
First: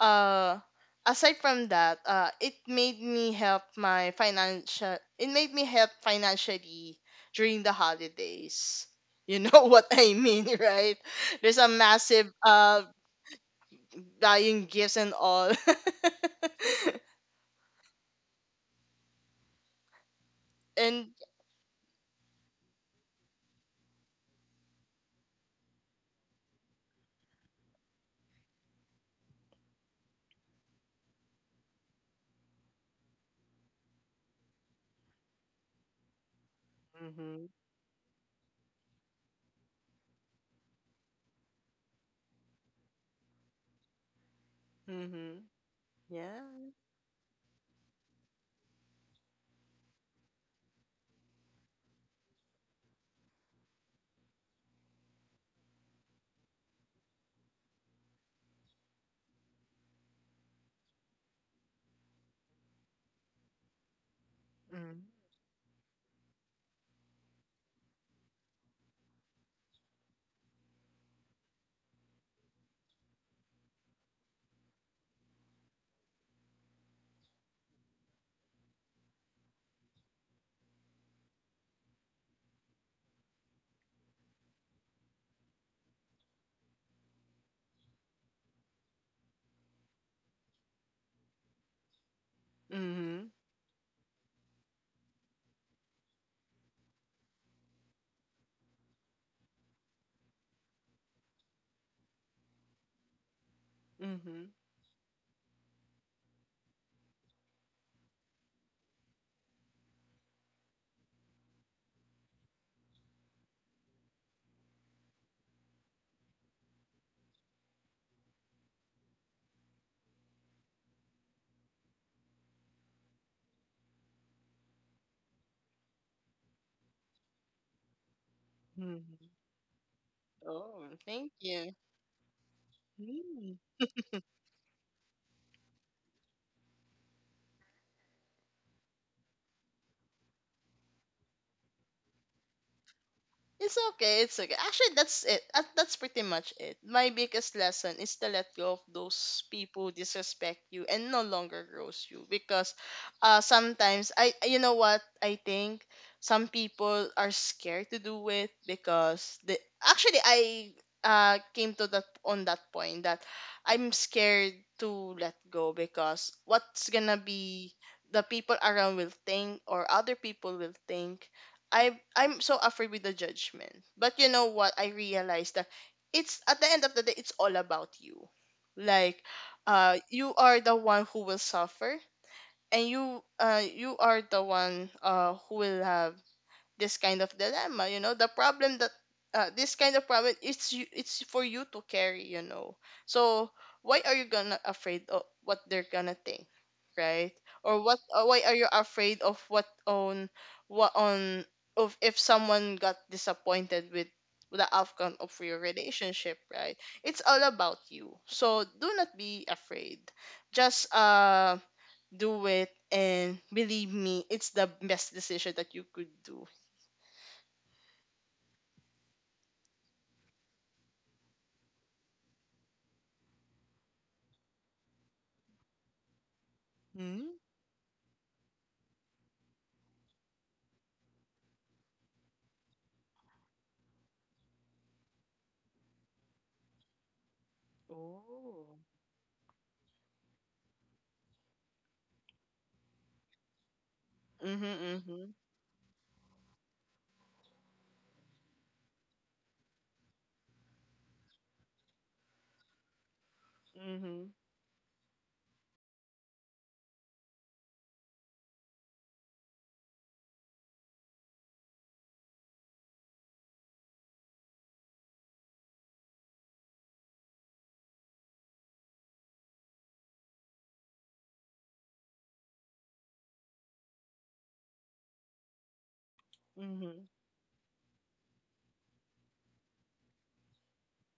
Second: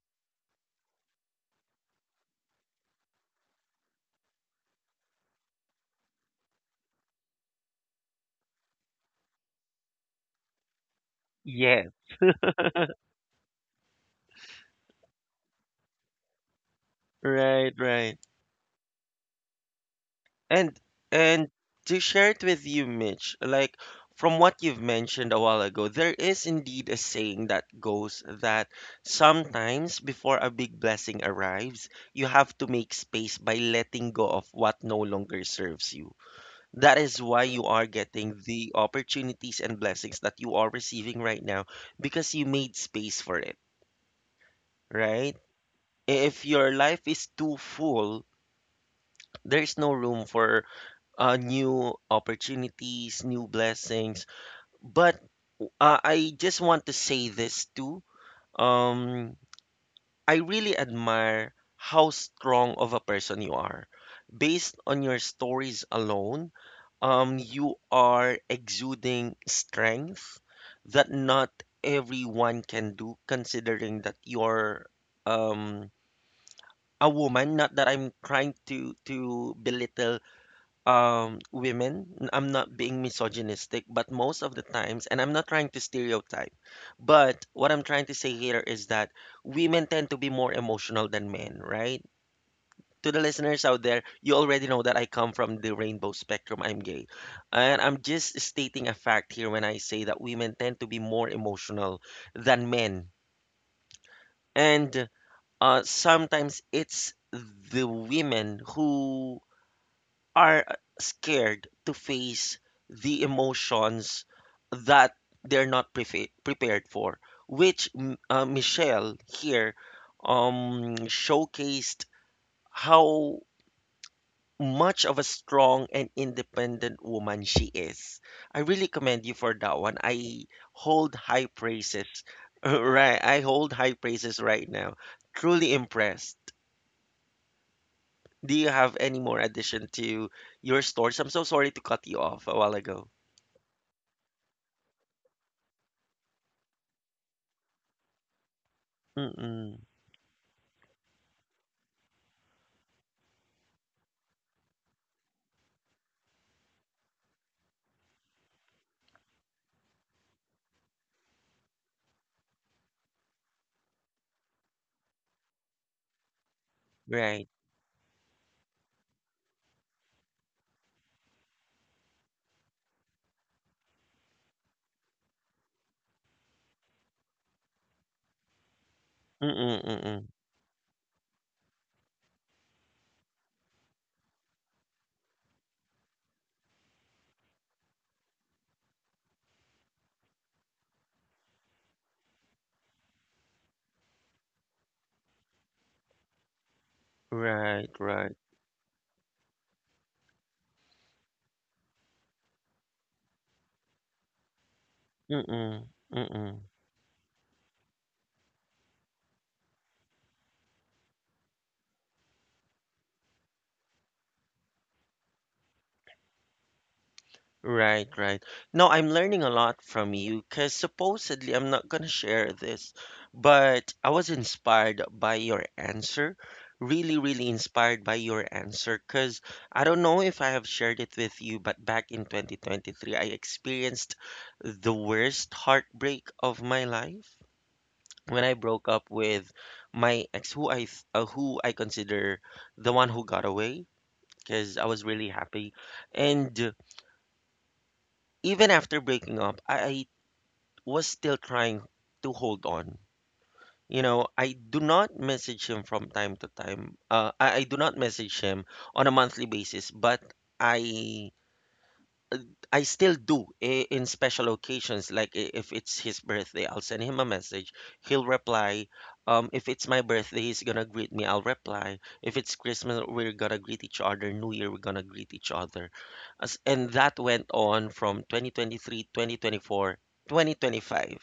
[SPEAKER 2] uh aside from that, uh it made me help my financial, it made me help financially during the holidays. You know what I mean, right? There's a
[SPEAKER 1] Yeah.
[SPEAKER 2] massive uh buying gifts and all.
[SPEAKER 1] Right, right. And
[SPEAKER 2] And
[SPEAKER 1] and to share it with you, Mitch, like from what you've mentioned a while ago, there is indeed a saying that goes that sometimes before a big blessing arrives, you have to make space by letting go of what no longer serves you. That is why
[SPEAKER 2] mm-hmm.
[SPEAKER 1] you are getting the opportunities and blessings that you are receiving right now because you made space for it, right?
[SPEAKER 2] Mhm.
[SPEAKER 1] If
[SPEAKER 2] Yeah.
[SPEAKER 1] your life is too full, there's no room for uh, new opportunities, new blessings. But uh, I just want to say this too. Um, I really admire how strong of a person you are. Based
[SPEAKER 2] Mm-hmm.
[SPEAKER 1] on your stories alone, um, you are exuding strength that not everyone can do, considering that you're um, a woman. Not that I'm trying to to belittle um women n- I'm not being misogynistic but most of the times and I'm not trying to stereotype but what I'm trying to say here is that women tend to be more emotional than men right to the listeners out there you already know that I come from the rainbow spectrum I'm gay and I'm just stating a fact here when I say that women tend to be more emotional than men
[SPEAKER 2] Mhm.
[SPEAKER 1] and uh, sometimes it's the women who are scared to face the emotions that they're not prefa- prepared for, which m- uh, Michelle here um, showcased how much of a strong and independent woman she is. I really
[SPEAKER 2] Mhm.
[SPEAKER 1] commend you for that one. I
[SPEAKER 2] Oh,
[SPEAKER 1] hold
[SPEAKER 2] thank
[SPEAKER 1] high
[SPEAKER 2] you.
[SPEAKER 1] praises. Right, I
[SPEAKER 2] Mm.
[SPEAKER 1] hold high praises right now. Truly impressed. Do you have any more addition to your stories? I'm so sorry to cut you off a while ago.
[SPEAKER 2] It's okay. It's okay. Actually, that's it. Uh, That's pretty much it. My biggest lesson is to let go of those
[SPEAKER 1] Mm,
[SPEAKER 2] people who disrespect you and no longer grows you. Because uh sometimes I, you know what, I think some people are scared to do it because the actually I uh came to that on that point that I'm scared to let go because what's gonna
[SPEAKER 1] right.
[SPEAKER 2] be the people around will think, or other people will think. I I'm so afraid with the judgment. But you know what? I realized that it's at the end of the day, it's all about you. Like,
[SPEAKER 1] Mm,
[SPEAKER 2] uh,
[SPEAKER 1] mm.
[SPEAKER 2] you are the one who will suffer, and you, uh you are the one uh who will have this kind of dilemma, you know, the problem that, uh, this kind of problem, it's you, it's for you to carry, you know. So why are you gonna afraid of what they're gonna think, right? Or
[SPEAKER 1] Right,
[SPEAKER 2] what, or
[SPEAKER 1] right.
[SPEAKER 2] why are you afraid of what on, what on, of if someone got disappointed with the outcome of your
[SPEAKER 1] Mm,
[SPEAKER 2] relationship,
[SPEAKER 1] mm.
[SPEAKER 2] right? It's all about you. So do not be afraid, just uh do it, and believe me, it's the best decision that you could do.
[SPEAKER 1] Right, right. No, I'm learning a lot from you because supposedly I'm not gonna share this, but I was inspired by your answer. Really,
[SPEAKER 2] Hmm?
[SPEAKER 1] really inspired by your answer because I don't know if I have shared it with you, but back in twenty twenty-three, I experienced the worst heartbreak of my life, when I
[SPEAKER 2] Oh.
[SPEAKER 1] broke up with my ex, who I th- uh, who I consider the one who got away,
[SPEAKER 2] Mhm,
[SPEAKER 1] because I was really
[SPEAKER 2] mhm,
[SPEAKER 1] happy, and even after breaking up, I, I was still trying to hold on. You know,
[SPEAKER 2] mhm,
[SPEAKER 1] I do not message him from time to time. Uh, I, I do not message him on a monthly basis, but I Uh, I still do i- in special occasions, like i- if it's his birthday, I'll send him a message. He'll reply. Um, if it's my birthday, he's gonna greet me. I'll reply. If it's Christmas, we're gonna greet each other. New Year, we're gonna greet each other. As, and
[SPEAKER 2] mhm,
[SPEAKER 1] that went on from twenty twenty-three, twenty twenty-four, twenty twenty-five.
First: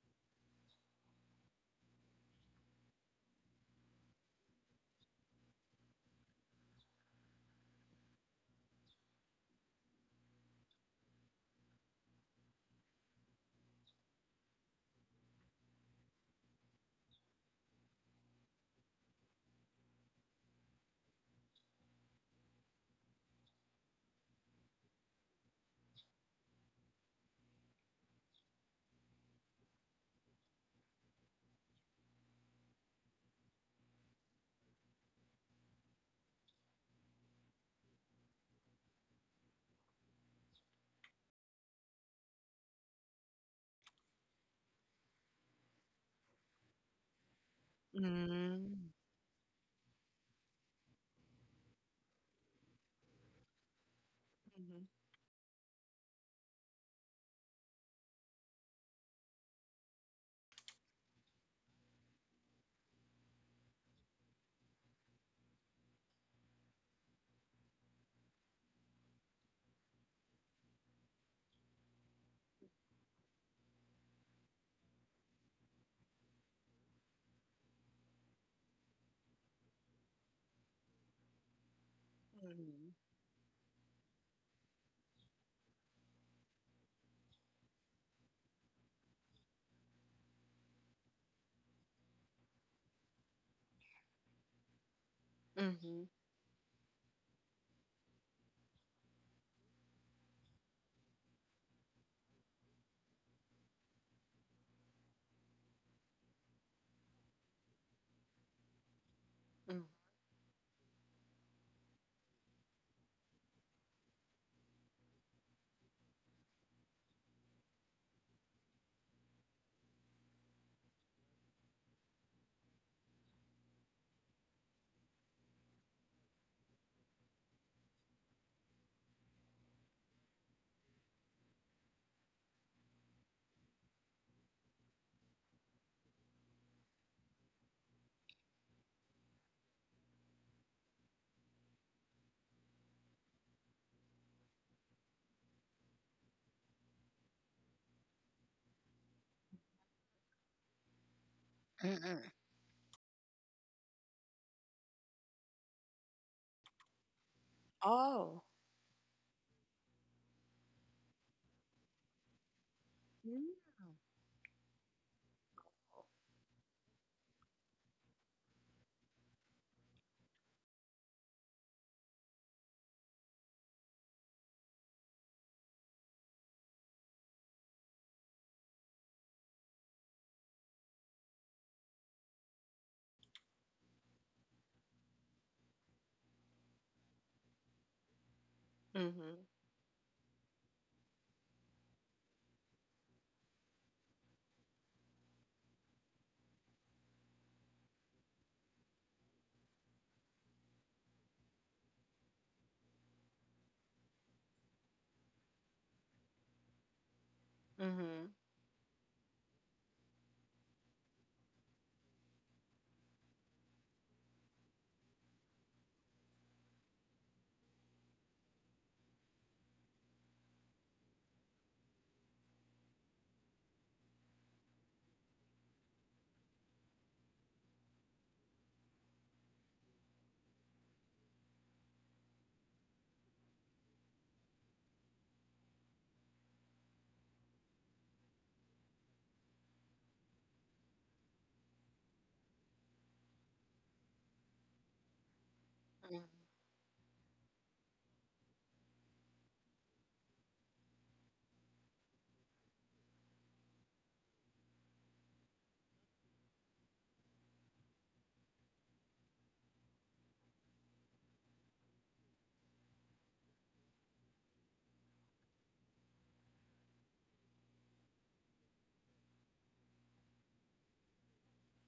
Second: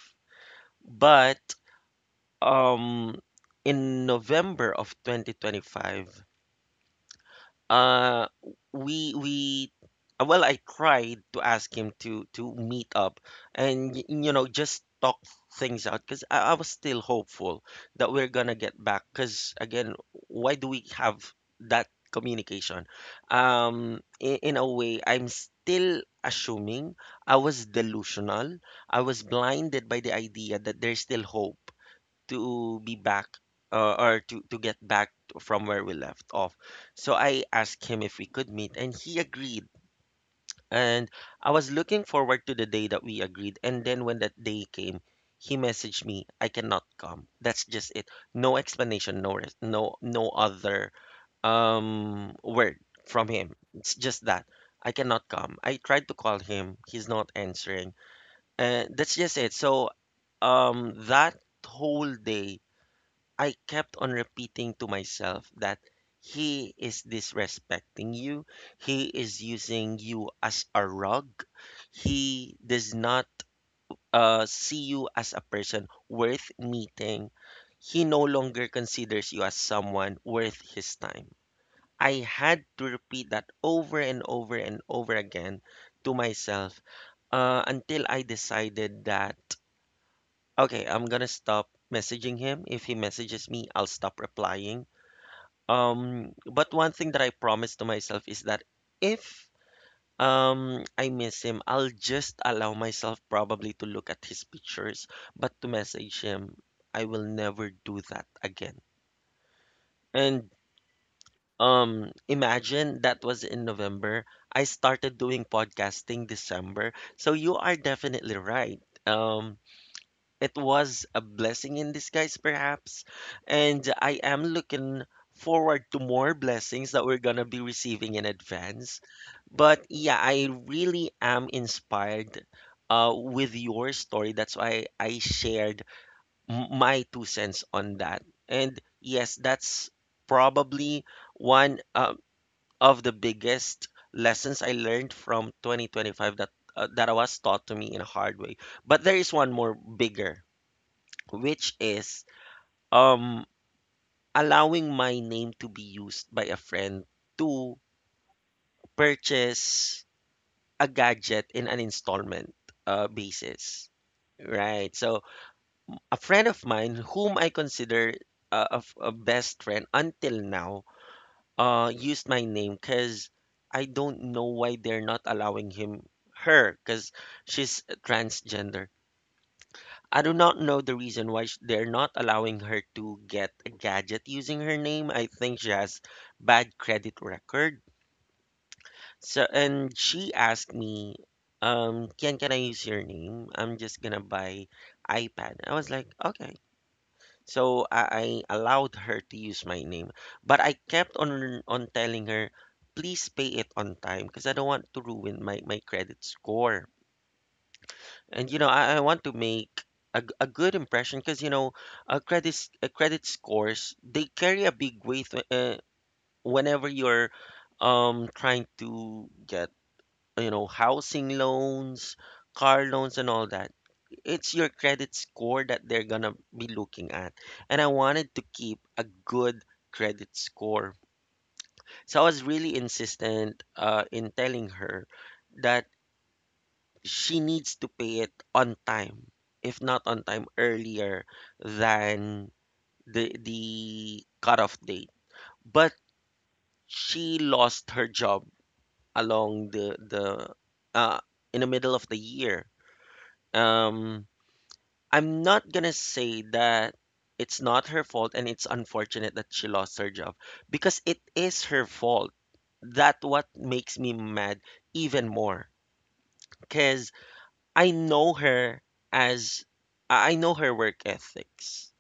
[SPEAKER 1] But um, in November of twenty twenty-five, uh we we uh, well I tried to ask him to to meet up and y- you know, just talk things out because I, I was still hopeful that we're gonna get back, because again, why do we have that communication? Um in, in a way I'm still assuming, I was delusional. I was blinded by the idea that there's still hope to be back, uh, or to, to get back to- from where we left off. So I asked him if we could meet, and he agreed. And I was looking forward to the day that we agreed. And then when that day came, he messaged me, I cannot come. That's just
[SPEAKER 2] mhm,
[SPEAKER 1] it. No
[SPEAKER 2] mhm,
[SPEAKER 1] explanation, no res- no no other um word from him. It's just that
[SPEAKER 2] mhm,
[SPEAKER 1] I cannot come. I tried to call him, he's not answering. And that's just it. So um that whole day I kept on repeating to myself that he is disrespecting you. He is using you as a rug. He does not uh, see you as a person worth meeting. He no longer considers you as someone worth his time. I had to repeat that over and over and over again to myself, uh, until I decided that, okay, I'm gonna stop messaging him. If he messages me, I'll stop replying.
[SPEAKER 2] mhm, mhm.
[SPEAKER 1] Um, but one thing that I promised to myself is that if um I miss him, I'll just allow myself probably to look at his pictures, but to message him, I will never do that again. And um imagine that was in November. I started doing podcasting December. So you are definitely right. Um it was a blessing in disguise, perhaps. And I am looking forward to more blessings that we're going to be receiving in advance. But yeah, I really am inspired uh, with your story. That's why I shared m- my two cents on that. And yes, that's probably one um of the biggest lessons I learned from twenty twenty-five, that uh, that was taught to me in a hard way. But there is one more bigger, which is
[SPEAKER 2] Mm-mm.
[SPEAKER 1] um allowing my name to be used by a friend to
[SPEAKER 2] Oh.
[SPEAKER 1] purchase a gadget in an installment uh,
[SPEAKER 2] Mhm,
[SPEAKER 1] basis. Right. So a friend of mine, whom I consider a, a f- a best friend until now, uh used my name because I don't know why they're not allowing him her, because she's transgender. I do not know the reason why sh- they're not allowing her to get a gadget using her name. I think she has bad credit record. So,
[SPEAKER 2] mhm,
[SPEAKER 1] and she asked me, um, Ken, can I use your name? I'm just gonna buy iPad. I was like, okay. So I, I allowed her to use my name, but I kept on on telling her, please pay it on time because I don't want to ruin my my credit score.
[SPEAKER 2] mhm,
[SPEAKER 1] And you know, I, I want to make a, g- a good impression because you know, uh, credits uh, credit scores, they carry a big weight wh- uh, whenever you're um trying to get, you know, housing loans, car loans, and all that. It's your credit score that they're gonna be looking at, and I wanted to keep a good credit score, so I was really insistent uh, in telling her that she needs to pay it on time, if not on time, earlier than the the cutoff date. But
[SPEAKER 2] mhm,
[SPEAKER 1] she lost her job along the the uh in the middle of the year. Um, I'm not gonna say that it's not her fault and it's unfortunate that she lost her job, because it is her fault. That what makes me mad even more. Cause. I know her as I I know her work ethics.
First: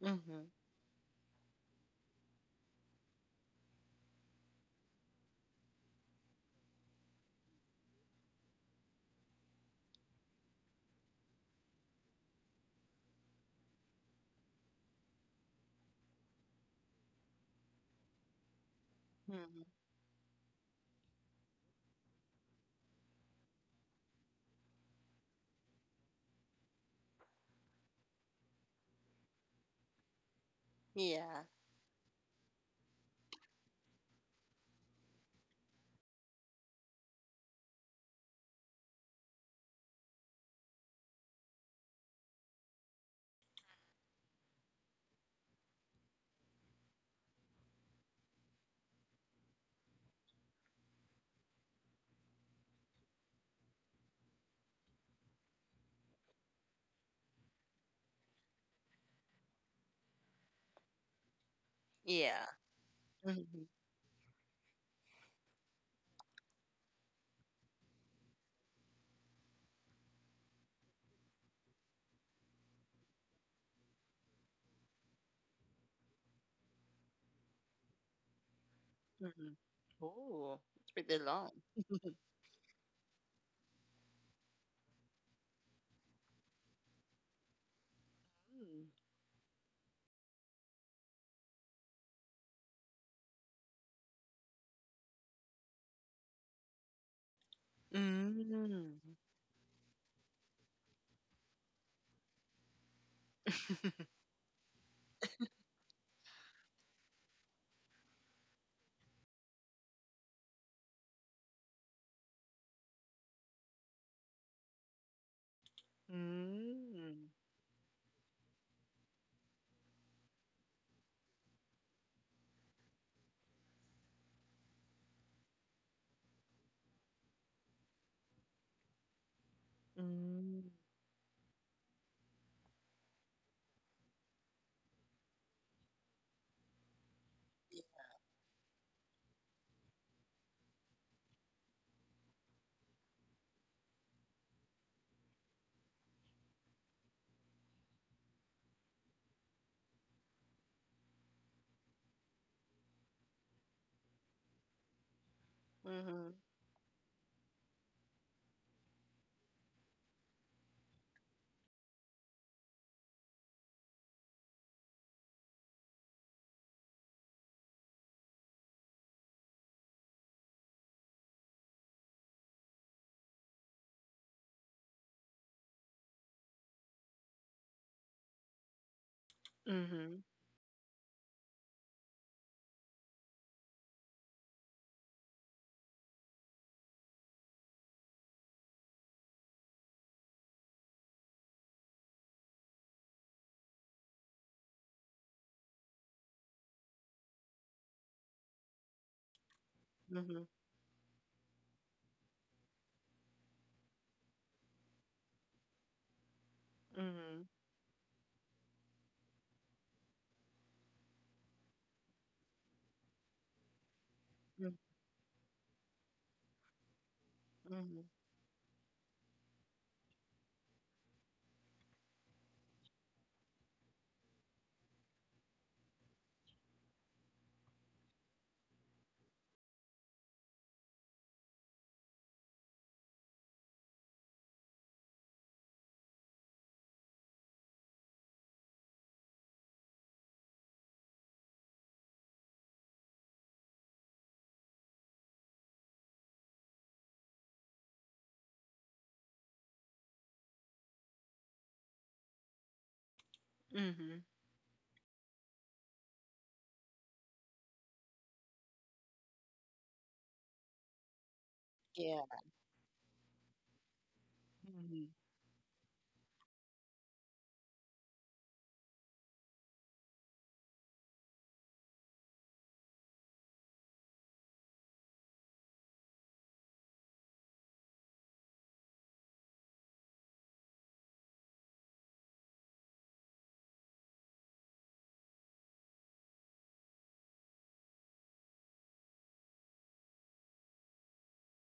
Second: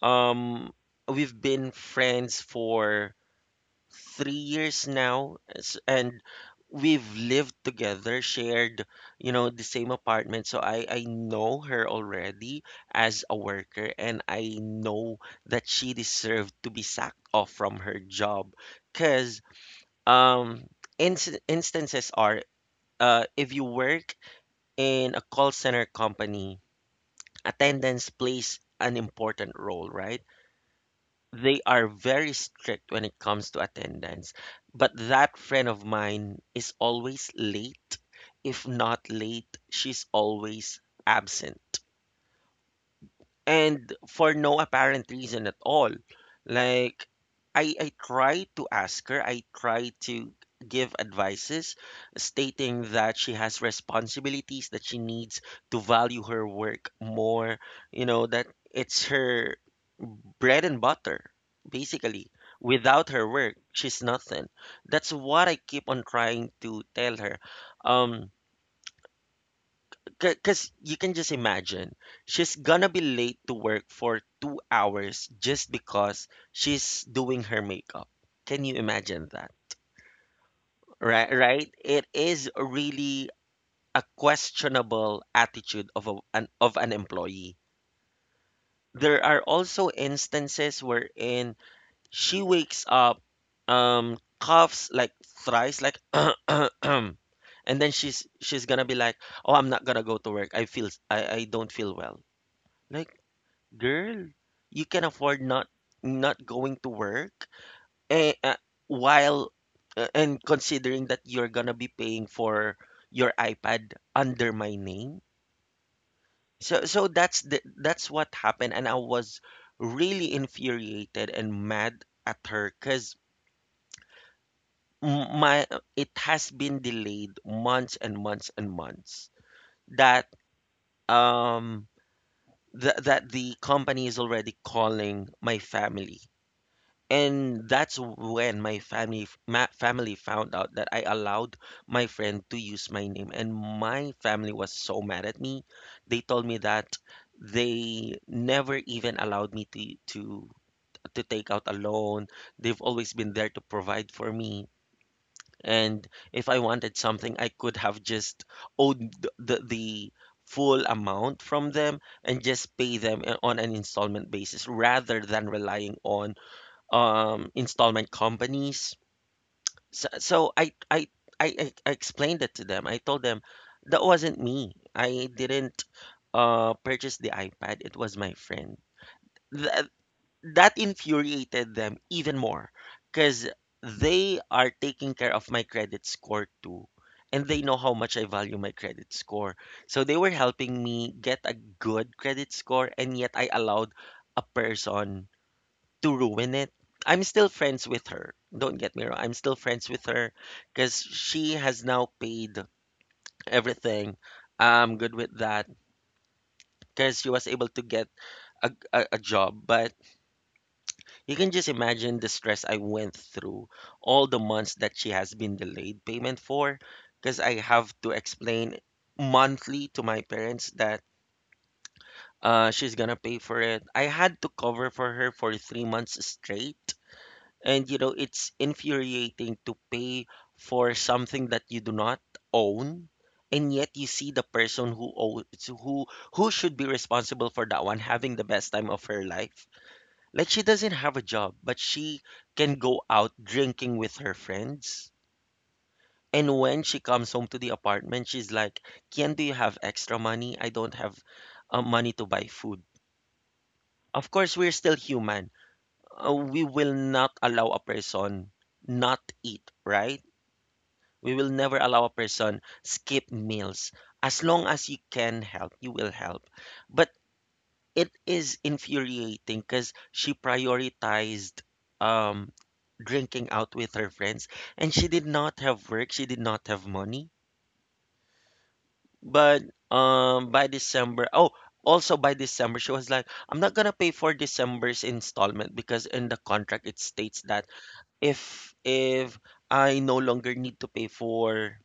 [SPEAKER 2] mhm,
[SPEAKER 1] Um, we've been friends for three years now, s- and we've lived together, shared, you know, the same apartment. So I I know her already as a worker, and I know that she deserved to be sacked off from her job, because
[SPEAKER 2] mhm.
[SPEAKER 1] um, ins instances are, uh, if you work in a call center company, attendance plays an important role, right?
[SPEAKER 2] Yeah,
[SPEAKER 1] They are very strict when it comes to attendance. But that friend of mine is always late. If not late, she's always absent, and for no apparent reason at all. Like I I try to ask her, I try to give advices stating that she has responsibilities, that she needs to value her work more, you know, that it's her bread and butter, basically.
[SPEAKER 2] yeah.
[SPEAKER 1] Without her
[SPEAKER 2] Mhm,
[SPEAKER 1] work, she's nothing. That's what I keep on trying to tell her. Um because you can just imagine, she's gonna be late to work for two hours just because she's doing her makeup. Can you imagine that?
[SPEAKER 2] mhm. Oh. It's pretty
[SPEAKER 1] Right,
[SPEAKER 2] long.
[SPEAKER 1] right? It is really a questionable attitude of a, an of an employee.
[SPEAKER 2] Mm.
[SPEAKER 1] There are also instances wherein she wakes up, um, coughs like thrice, like, and then she's
[SPEAKER 2] Mm,
[SPEAKER 1] she's gonna be like,
[SPEAKER 2] mm,
[SPEAKER 1] "Oh, I'm not gonna go to work. I feel I, I don't feel well." Like girl, you can afford not not going to work and, uh, while uh, and considering that you're gonna be paying for your iPad under my name. So so
[SPEAKER 2] mm.
[SPEAKER 1] that's the, that's what happened, and I was really infuriated and mad at her because my uh, it has been delayed months and months and months, that
[SPEAKER 2] Mhm,
[SPEAKER 1] um th- that the company is already calling my family. And that's when my family f- ma family found out that I allowed my friend to use my name, and my family was so mad at me. They told me that they never even allowed me to to to take out a loan. They've always been there to provide for me. And
[SPEAKER 2] mhm,
[SPEAKER 1] if I wanted something, I could have just owed the, the, the full amount from them and just pay them uh, on an installment basis, rather than relying on um installment companies. So, so I, I I I I explained it to them. I told them that wasn't me. I didn't uh purchase the iPad. It was my friend. That that infuriated them even more because they are taking care of my credit score too. And they know how much I value my credit score. So they were helping me get a good credit score, and yet I allowed a person to ruin it. I'm still friends with her. Don't get me wrong. I'm still friends with her
[SPEAKER 2] mhm,
[SPEAKER 1] because she has now paid everything. I'm good with that because she was
[SPEAKER 2] mhm,
[SPEAKER 1] able to get a, a, a job. But you can just imagine the stress I went through all the months that she has been delayed payment for, because I have
[SPEAKER 2] mhm,
[SPEAKER 1] to explain monthly to my parents that uh, she's gonna pay for it. I had to cover for her for three months straight. And you know, it's infuriating to pay for something that you do not own, and yet you see the person who owns who who should be responsible for that one having the best time of her life. Like, she doesn't have a job, but she can go out drinking with her friends. And when she comes home to the apartment, she's like, "Kian, do you have extra money? I don't have uh, money to buy food."
[SPEAKER 2] mhm.
[SPEAKER 1] Of course, we're still human. Uh, we will not allow a person not eat, right? We will never allow a
[SPEAKER 2] Yeah.
[SPEAKER 1] person skip meals. As long as you
[SPEAKER 2] Mm-hmm.
[SPEAKER 1] can help, you will help. But it is infuriating because she prioritized um, drinking out with her friends, and she did not have work, she did not have money. But um by december oh also by December she was like, I'm not gonna pay for December's installment because in the contract it states that if if I no longer need to pay for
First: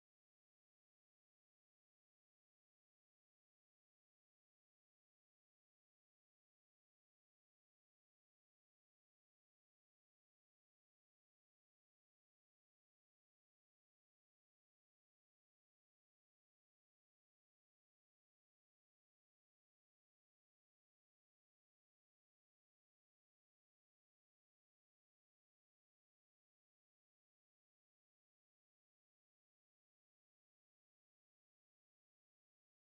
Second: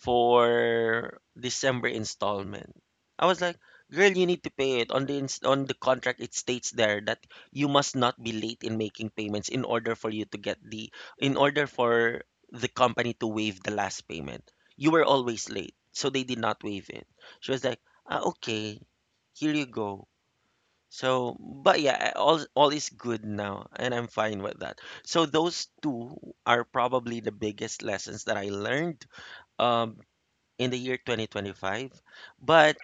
[SPEAKER 1] for December installment. I was like, girl, you need to pay it. On the ins- on the contract, it states there that you must not be late in making payments, in order for you to get the in order for the company to waive the last payment. You were always late, so they did not waive it. She was like, ah, okay, here you go. So, but yeah, I- all all is good now, and I'm fine with that. So those two are probably the biggest lessons that I learned um in the year twenty twenty-five. But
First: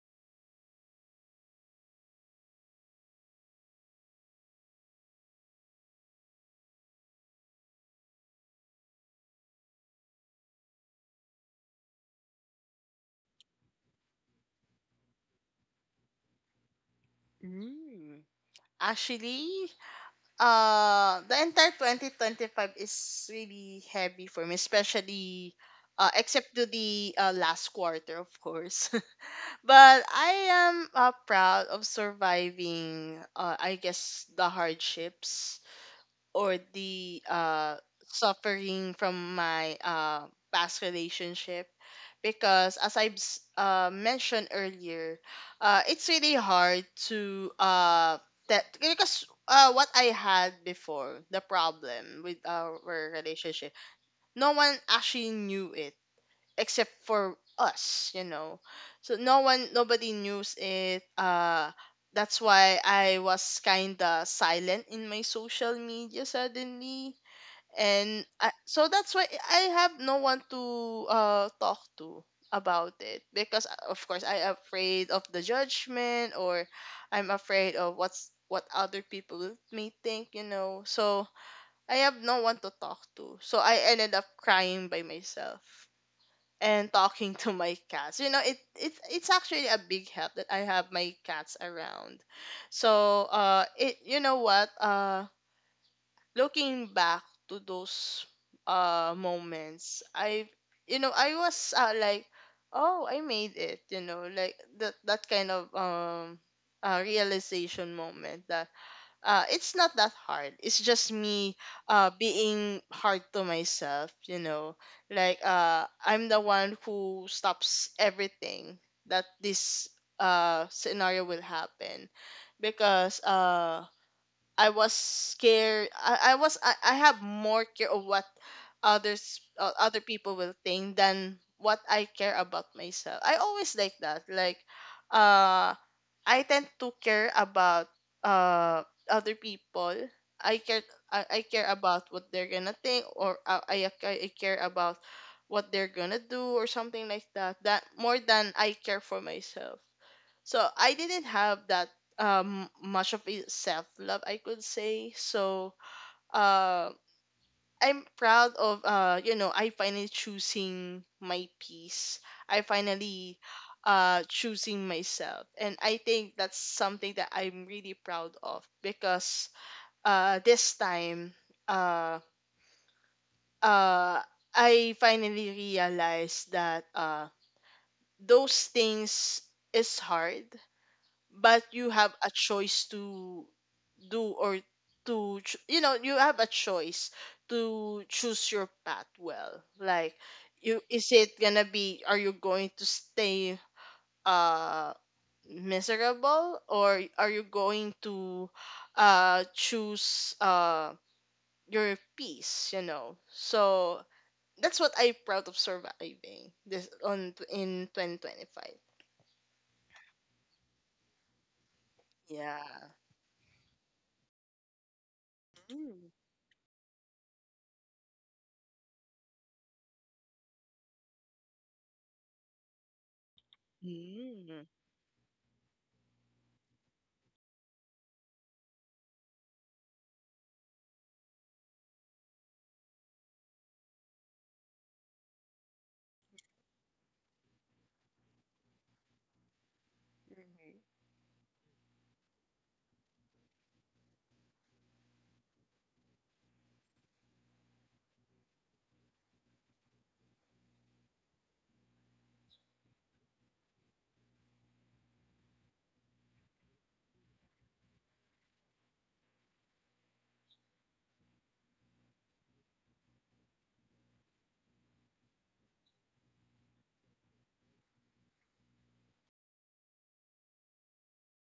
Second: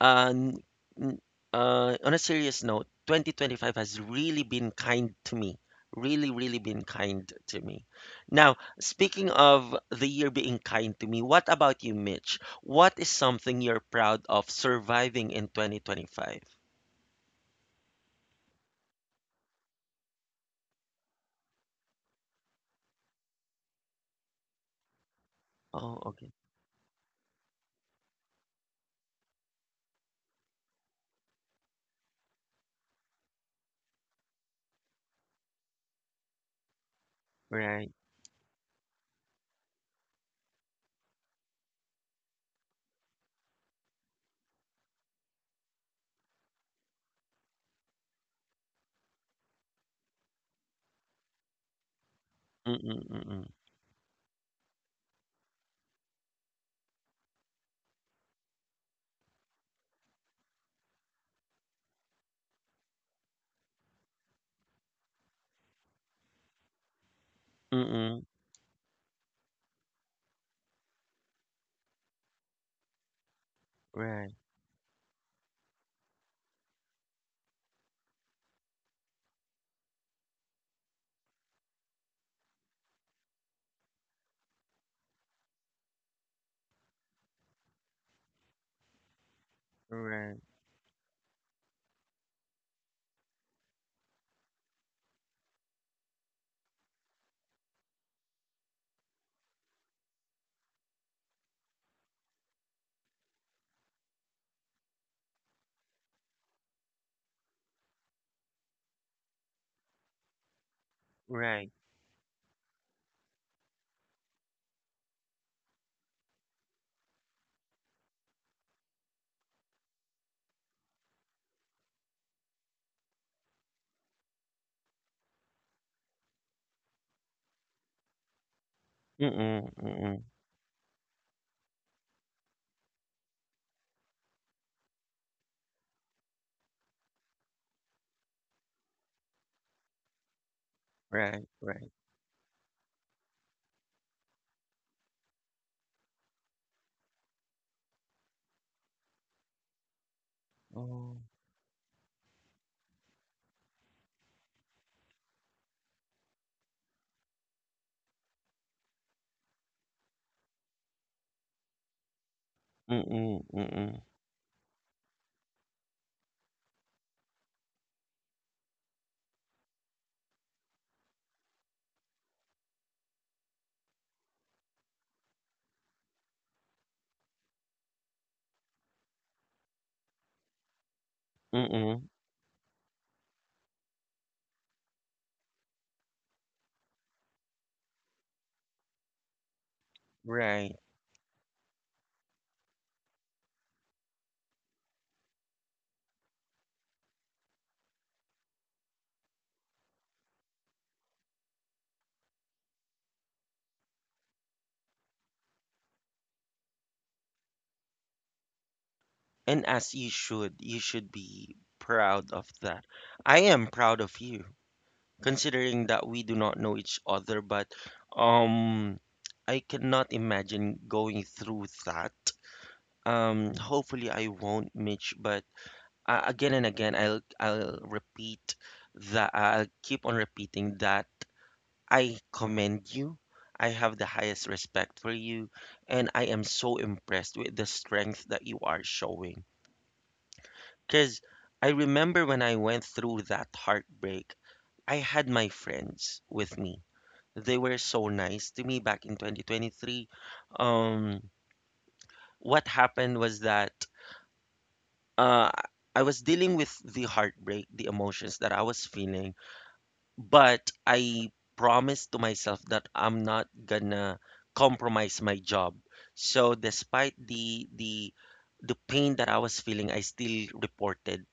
[SPEAKER 1] uh, n- n- uh, on a serious note, twenty twenty-five has really been kind to me. Really, really been kind to me. Now, speaking of the year being kind to me, what about you, Mitch? What is something you're proud of surviving in twenty twenty-five?
[SPEAKER 2] Mm. Actually, uh, the entire twenty twenty-five is really heavy for me, especially
[SPEAKER 1] Oh,
[SPEAKER 2] uh,
[SPEAKER 1] okay.
[SPEAKER 2] except to the uh, last quarter, of course. But I am uh, proud of surviving, uh, I guess, the hardships or the uh,
[SPEAKER 1] Right.
[SPEAKER 2] suffering from my uh, past relationship because as i've s- uh, mentioned earlier, uh, it's really hard to uh, that because uh, what I had before, the problem with our
[SPEAKER 1] Mm-mm, mm-mm,
[SPEAKER 2] relationship, no one actually knew it except for us, you know. So no one nobody knew it, uh that's why I was kind of silent in my social media suddenly. and
[SPEAKER 1] mm-mm,
[SPEAKER 2] I, so that's why I have no one to uh talk to about it because, uh, of course, I'm
[SPEAKER 1] right,
[SPEAKER 2] afraid of the judgment, or I'm afraid of what's what other people may think, you know. So I have no one to talk to, so I ended up crying by myself and talking to my cats. You know, it it's it's actually a big help that I
[SPEAKER 1] right,
[SPEAKER 2] have my cats around. So uh it you know what? Uh looking back to those uh moments, I, you know, I was, uh, like, oh, I made it, you know, like that that kind of um uh realization moment that, uh, it's not that hard. It's just me
[SPEAKER 1] right.
[SPEAKER 2] uh, being hard to myself, you know. Like, uh, I'm the one who stops everything that this uh, scenario will happen because, uh, I was scared. I, I was I, I have more care of what others, uh,
[SPEAKER 1] Mm-mm,
[SPEAKER 2] other people
[SPEAKER 1] mm-mm,
[SPEAKER 2] will think than what I care about myself. I always like that. Like, uh I tend to care about uh other people. I care I, I care
[SPEAKER 1] right,
[SPEAKER 2] about
[SPEAKER 1] right.
[SPEAKER 2] what they're gonna think, or, uh, I I I care about what they're gonna do or something like that. That more than I care for myself. So I didn't
[SPEAKER 1] Oh,
[SPEAKER 2] have that um much of a self love, I could say. So um I'm proud of, uh you know, I finally choosing my peace. I finally
[SPEAKER 1] mm-mm, mm-mm,
[SPEAKER 2] uh choosing myself, and I think that's something that I'm really proud of because, uh this time, uh uh I finally realized that, uh those things is hard, but you have
[SPEAKER 1] mm-mm,
[SPEAKER 2] a choice to do, or to ch- you know, you have a choice to choose your path well. Like, you
[SPEAKER 1] right.
[SPEAKER 2] is it gonna be, are you going to stay uh miserable, or are you going to uh choose uh your peace, you know. So that's what I'm proud of surviving this on in twenty twenty-five.
[SPEAKER 1] And as you should, you should be proud of
[SPEAKER 2] Yeah.
[SPEAKER 1] that. I am proud of you, considering
[SPEAKER 2] Mm.
[SPEAKER 1] that we do not know each other, but um I cannot imagine going through that. Um hopefully I
[SPEAKER 2] Mm.
[SPEAKER 1] won't, Mitch, but uh, again and again I'll I'll repeat that I'll keep on repeating that I commend you. I have the highest respect for you, and I am so impressed with the strength that you are showing. Because I remember when I went through that heartbreak, I had my friends with me. They were so nice to me back in twenty twenty-three. Um, what happened was that uh, I was dealing with the heartbreak, the emotions that I was feeling, but I promised to myself that I'm not gonna compromise my job. So despite the the the pain that I was feeling, I still reported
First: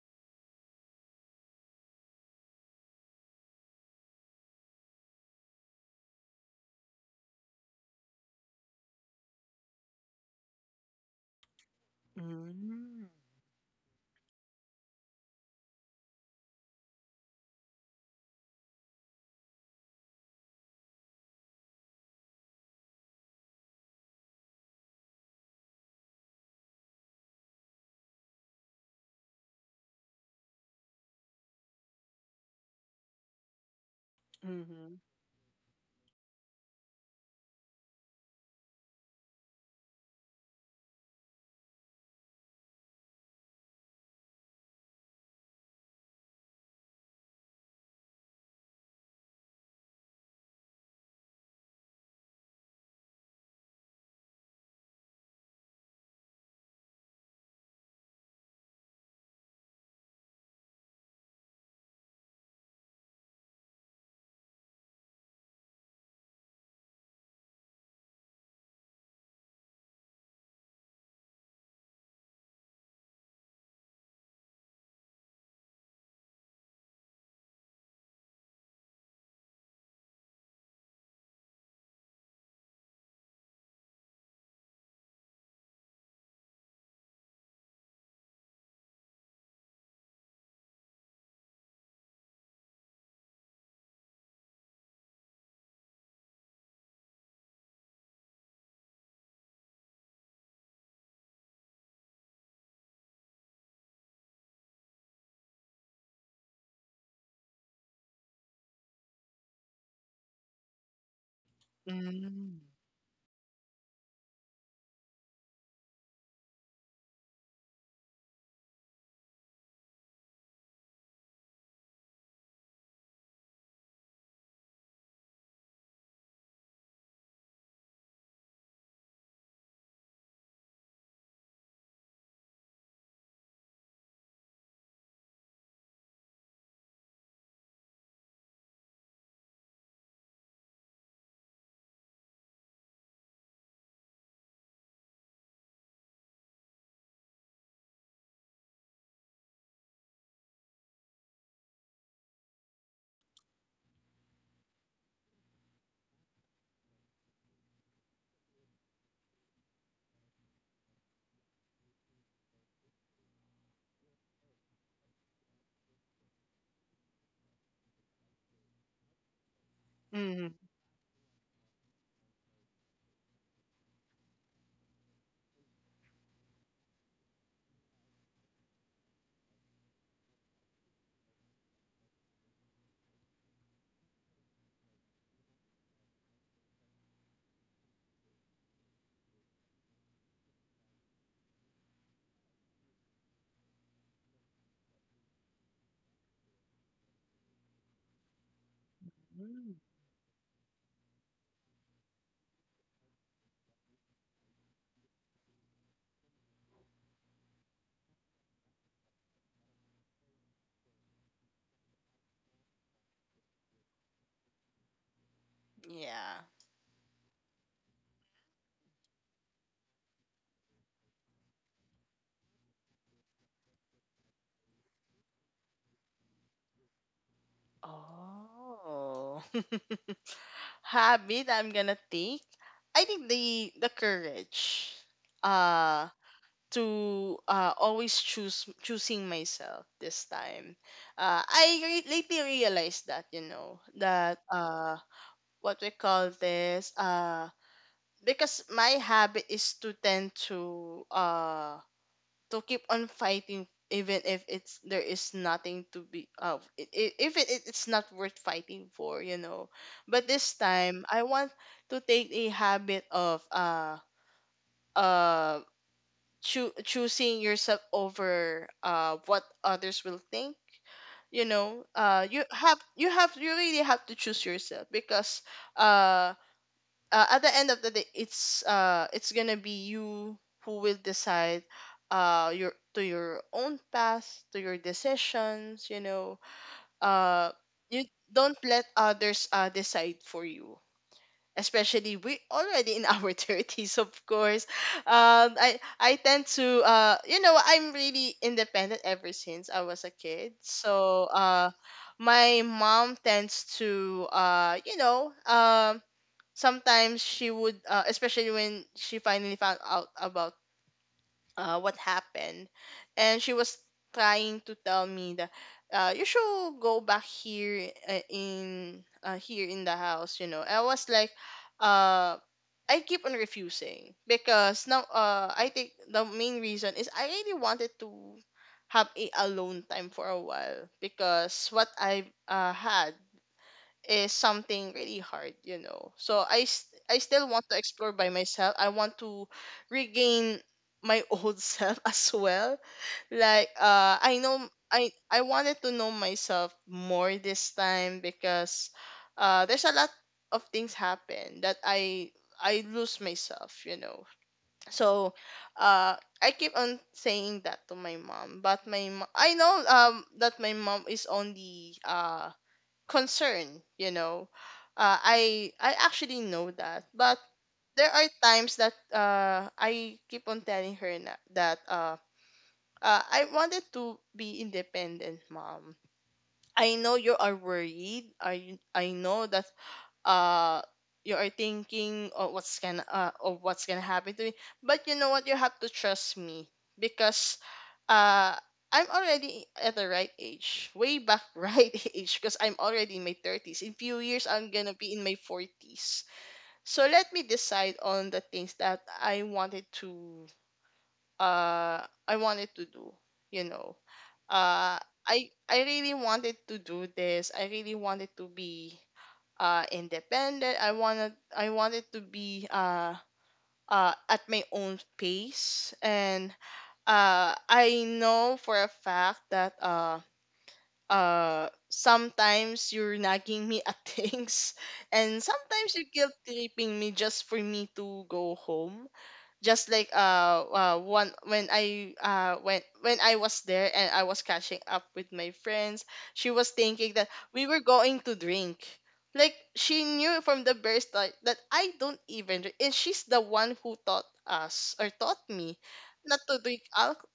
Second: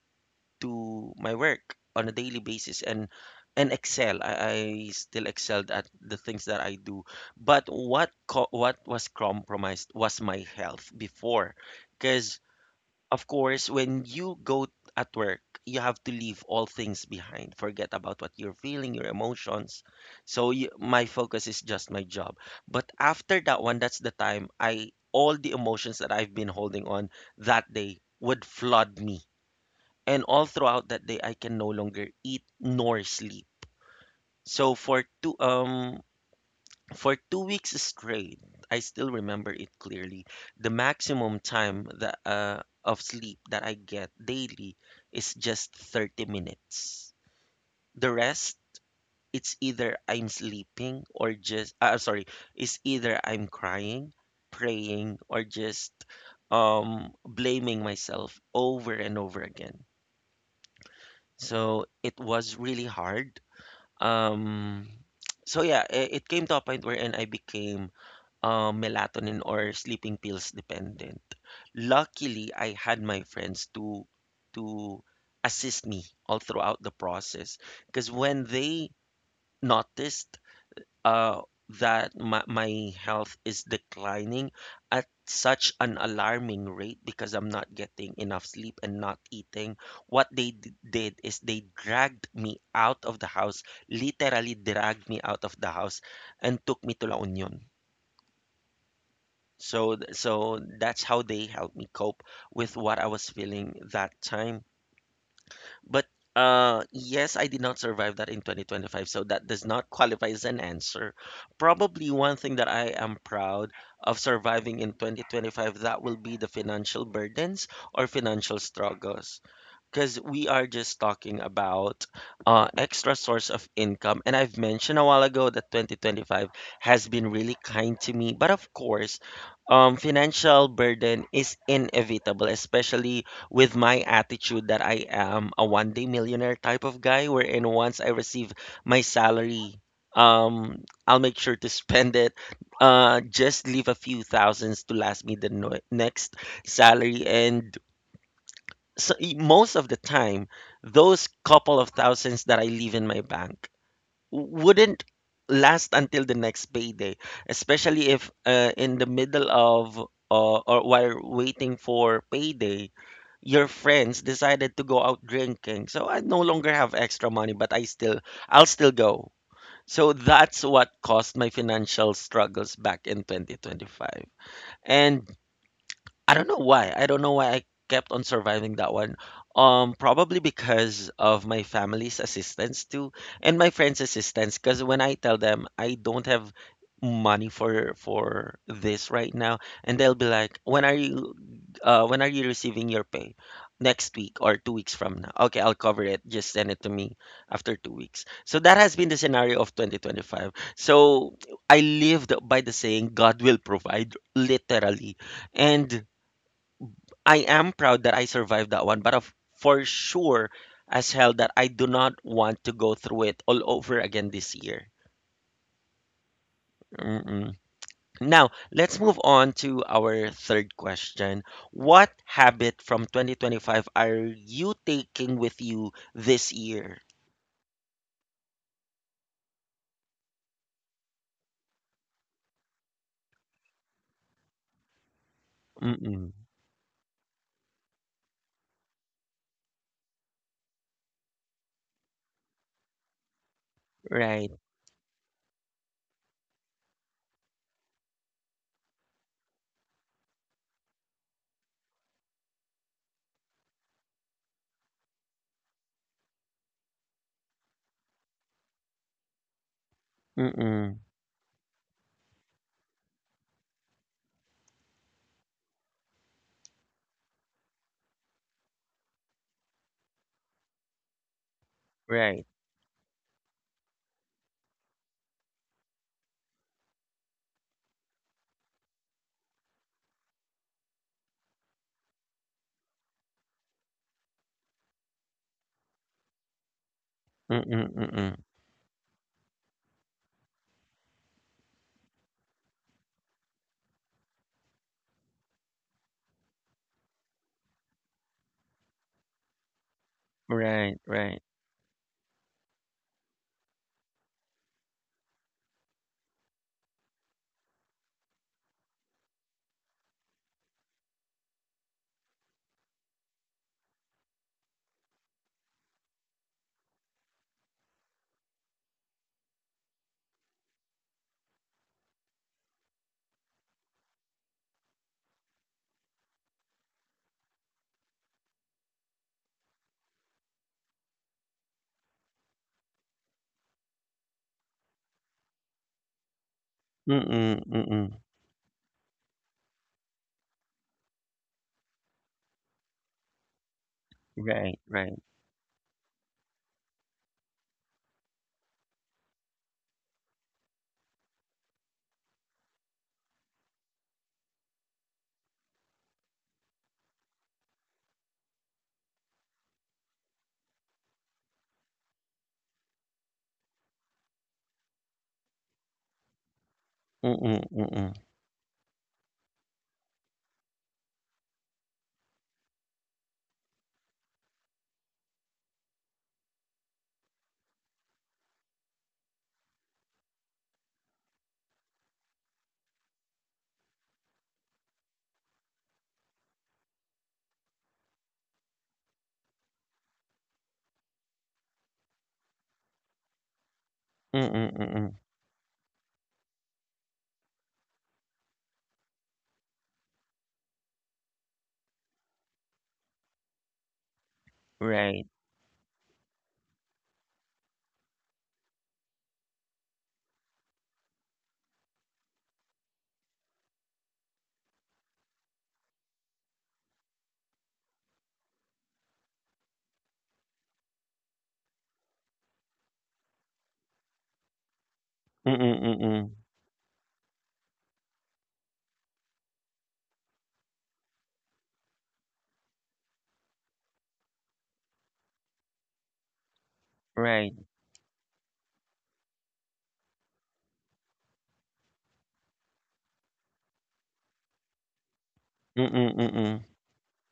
[SPEAKER 1] to my work on a daily basis and and excel. I, I still excelled at the things that I do. But what co- what was compromised was my health before, because
[SPEAKER 2] Mhm.
[SPEAKER 1] of course when you go at work, you have to leave all things behind. Forget about what you're feeling, your emotions. So you, my focus is just my job. But after that one, that's the time I all the emotions that I've been holding on that day would flood me, and all throughout that day I can no longer eat nor sleep. So
[SPEAKER 2] Mm.
[SPEAKER 1] for two um for two weeks straight, I still remember it clearly. The maximum time that uh, of sleep that I get daily is just thirty minutes. The rest, it's either I'm sleeping or just uh, sorry, it's either I'm crying, praying, or just um blaming myself over and over again. So it was really hard. Um, so yeah, i- it came to a point wherein I became um, melatonin or sleeping pills dependent. Luckily, I had my friends to to assist me all throughout the process because when they noticed uh, that my, my health is declining at such an alarming rate because I'm not getting enough sleep and not eating. What they d- did is they dragged me out of the house, literally dragged me out of the house, and took me to La Union. So, th- so that's how they helped me cope with what I was feeling that time. But uh, yes, I did not survive that in twenty twenty-five, so that does not qualify as an answer.
[SPEAKER 2] Mhm.
[SPEAKER 1] Probably one thing
[SPEAKER 2] Mm.
[SPEAKER 1] that I am proud of surviving in twenty twenty-five, that will be the financial burdens or financial struggles, because we are just talking about uh, extra source of income. And I've mentioned a while ago that twenty twenty-five has been really kind to me. But of course, um, financial burden is inevitable, especially with my attitude that I am a one day millionaire type of guy, wherein once I receive my salary, um, I'll make sure to spend it. Uh, just leave a few thousands to last me the no- next salary. And so, e- most of the time, those couple of thousands that I leave in my bank wouldn't last until the next payday, especially if uh, in the middle of, uh, or while waiting for payday, your friends decided to go out drinking. So I no longer have extra money, but I still I'll still go. So
[SPEAKER 2] Mhm.
[SPEAKER 1] that's what caused my financial struggles back in twenty twenty-five. And I don't know why. I don't know why I kept on surviving that one. Um, probably because of my family's assistance too, and my friends' assistance. Because when I tell them I don't have money for for this right now, and they'll be like, "When are you, uh, when are you receiving your pay? Next week or two weeks from now? Okay, I'll cover it. Just send it to me after two weeks." So that has been the scenario
[SPEAKER 2] Mm.
[SPEAKER 1] of twenty twenty-five. So I lived by the saying, "God will provide," literally, and I am proud that I survived that one, but of, for sure as hell that I do not want to go through it all over again this year.
[SPEAKER 2] Yeah.
[SPEAKER 1] Mm-mm. Now, let's move on to our third question. What habit from twenty twenty-five are you taking with you this year?
[SPEAKER 2] Oh. Habit I'm gonna take. I think the the courage uh
[SPEAKER 1] Mm-mm.
[SPEAKER 2] to uh always choose choosing myself this time. Uh I re- lately realized that, you know, that,
[SPEAKER 1] Right.
[SPEAKER 2] uh what we call this, uh because my habit is to tend to, uh to keep on fighting even if it's there is nothing to be of, uh i- i- if it, it- it's not worth fighting for, you know. But this
[SPEAKER 1] Mm-mm.
[SPEAKER 2] time I want to take a habit of, uh uh choo- choosing yourself over, uh what others will think, you know. Uh you
[SPEAKER 1] Right.
[SPEAKER 2] have, you have you really have to choose yourself because, uh uh, at the end of the day, it's uh it's gonna be you who will decide, uh your to your own path, to your decisions, you know. uh
[SPEAKER 1] Mm-mm.
[SPEAKER 2] you
[SPEAKER 1] Mm-mm.
[SPEAKER 2] don't let others uh decide for you, especially we already in our thirties, of course. Um i i tend to, uh you know, I'm really independent ever since I was a kid.
[SPEAKER 1] Right.
[SPEAKER 2] So,
[SPEAKER 1] Right.
[SPEAKER 2] uh my mom tends to, uh you know, um sometimes she would, uh, especially when she finally found out about, uh, what happened, and she was trying to tell me that, uh, you should go back here, uh, in uh, here in the house. You know, I was like, uh, I keep on refusing because, now, uh, I think the main reason is I really wanted to have a alone time for a while because what I, uh, had is something really hard, you know. So I s- I still want
[SPEAKER 1] Mm-mm.
[SPEAKER 2] to explore
[SPEAKER 1] Mm-mm.
[SPEAKER 2] by myself. I want to regain my old self as well. Like, uh I know
[SPEAKER 1] Right.
[SPEAKER 2] I
[SPEAKER 1] Right.
[SPEAKER 2] I wanted to know myself more this time because, uh there's a lot of things happen that I I lose myself, you know. So, uh I keep on saying that to my mom, but my mo- I know um that my mom is only uh concern, you know. Uh, i i actually know that, but
[SPEAKER 1] Mm-mm.
[SPEAKER 2] there
[SPEAKER 1] Mm-mm.
[SPEAKER 2] are times that, uh, i keep on telling her na- that, uh, uh, I wanted to be independent, Mom. I know you are worried. I i know that, uh you are thinking of what's gonna, uh, of what's gonna happen to me. But you know what, you have to trust me because, uh I'm already at the right age, way back right age, because I'm already in my thirties. In few years,
[SPEAKER 1] Mm-mm.
[SPEAKER 2] I'm gonna be
[SPEAKER 1] Mm-mm.
[SPEAKER 2] in my forties. So let me decide on the things that I wanted to, uh, I wanted to do. You know, uh,
[SPEAKER 1] Right.
[SPEAKER 2] I I really wanted to do this. I really wanted to be uh independent. I wanted I wanted to be uh uh at my own pace. And, uh, I know for a fact that, uh, uh sometimes you're nagging me at things, and
[SPEAKER 1] Mm-mm.
[SPEAKER 2] sometimes you're guilt
[SPEAKER 1] Mm-mm.
[SPEAKER 2] tripping me just for me to go home. Just like, uh, uh one when I uh when when I was there and I was catching up with my friends, she was thinking that we
[SPEAKER 1] Right.
[SPEAKER 2] were going to drink. Like, she knew from the very start that I don't even drink, and she's the one who taught us or taught me
[SPEAKER 1] Mm,
[SPEAKER 2] not to
[SPEAKER 1] mm.
[SPEAKER 2] drink alcohol,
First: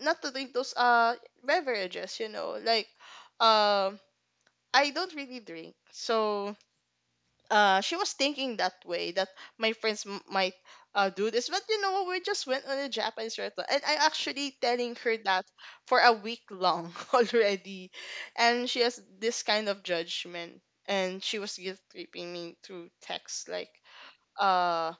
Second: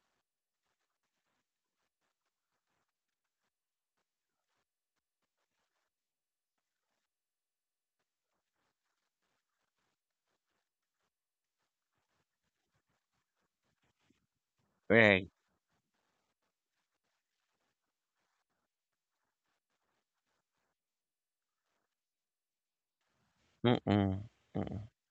[SPEAKER 2] not to drink those uh beverages, you know. Like, um I don't really drink. So, uh she was thinking that way, that my friends m- might, uh, do this. But you know what, we just went on a Japanese restaurant, and I actually telling her
[SPEAKER 1] Right.
[SPEAKER 2] that for a week long already. And she has this kind of judgment, and she was guilt tripping me through text
[SPEAKER 1] Mm,
[SPEAKER 2] like,
[SPEAKER 1] mm.
[SPEAKER 2] uh,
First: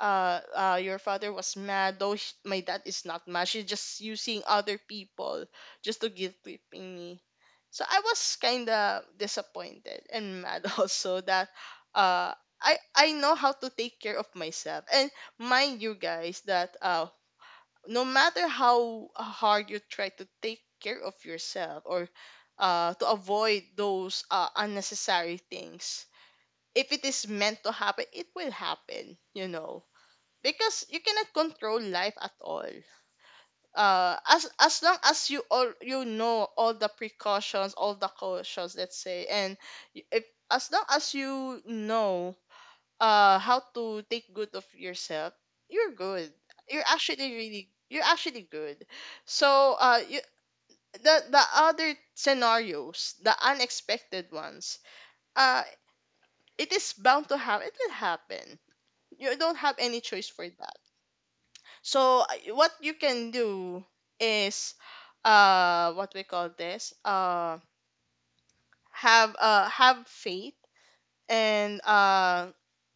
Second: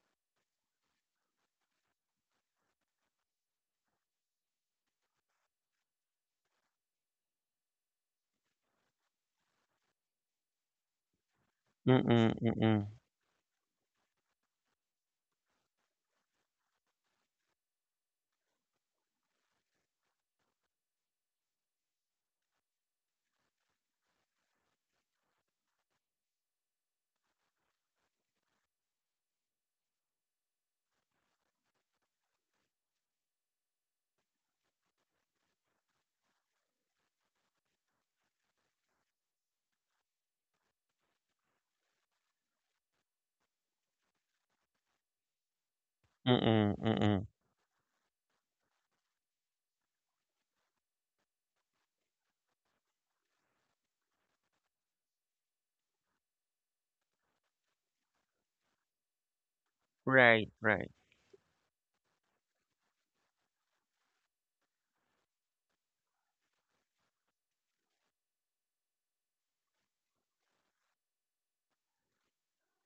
[SPEAKER 2] uh, uh, your father was mad, though sh my dad is not mad. She's just using other people just to guilt tripping me. So I was kind of disappointed and mad also that,
[SPEAKER 1] Mm,
[SPEAKER 2] uh,
[SPEAKER 1] mm,
[SPEAKER 2] I
[SPEAKER 1] mm.
[SPEAKER 2] I know how to take care of myself. And mind you guys that, uh, no matter how hard you try to take care of yourself, or, uh, to avoid those, uh, unnecessary things, if it is meant to happen, it will happen, you know, because you cannot control life at all. Uh as as long as you, all you know, all the precautions, all the cautions, let's say. And y- if, as long as you know, uh how to take good of yourself, you're good. You're
[SPEAKER 1] Mm,
[SPEAKER 2] actually
[SPEAKER 1] mm.
[SPEAKER 2] really you're actually good. So, uh you, the the other scenarios, the unexpected ones, uh it is bound to happen, it will happen. You don't have any choice for
[SPEAKER 1] Right,
[SPEAKER 2] that.
[SPEAKER 1] right.
[SPEAKER 2] So I- what you can do is, uh what we call this uh have, uh have faith. And, uh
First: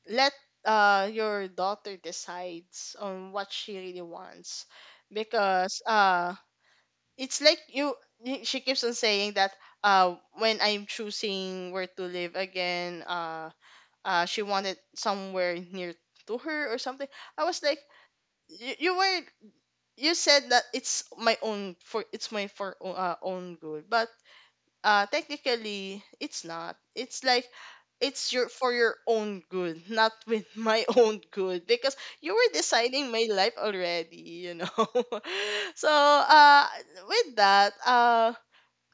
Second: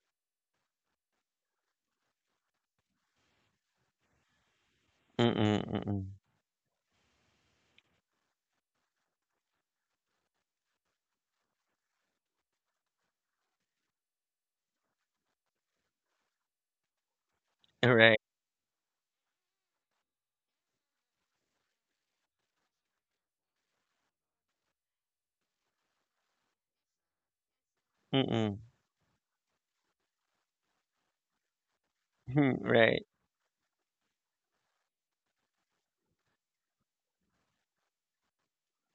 [SPEAKER 2] let, uh your daughter decides on what she really wants
[SPEAKER 1] Mm,
[SPEAKER 2] because,
[SPEAKER 1] mm.
[SPEAKER 2] uh it's like, you, y- she keeps on saying that, uh when I'm choosing where to live again, uh uh she wanted somewhere near to her or something. I was like,
[SPEAKER 1] Right.
[SPEAKER 2] you, you were, you said that it's my own for it's my for, uh, own good, but, uh technically it's not. It's like, it's your
[SPEAKER 1] Mm.
[SPEAKER 2] for your own good, not with my own good, because you were
[SPEAKER 1] Right.
[SPEAKER 2] deciding my life already, you know. So, uh with that uh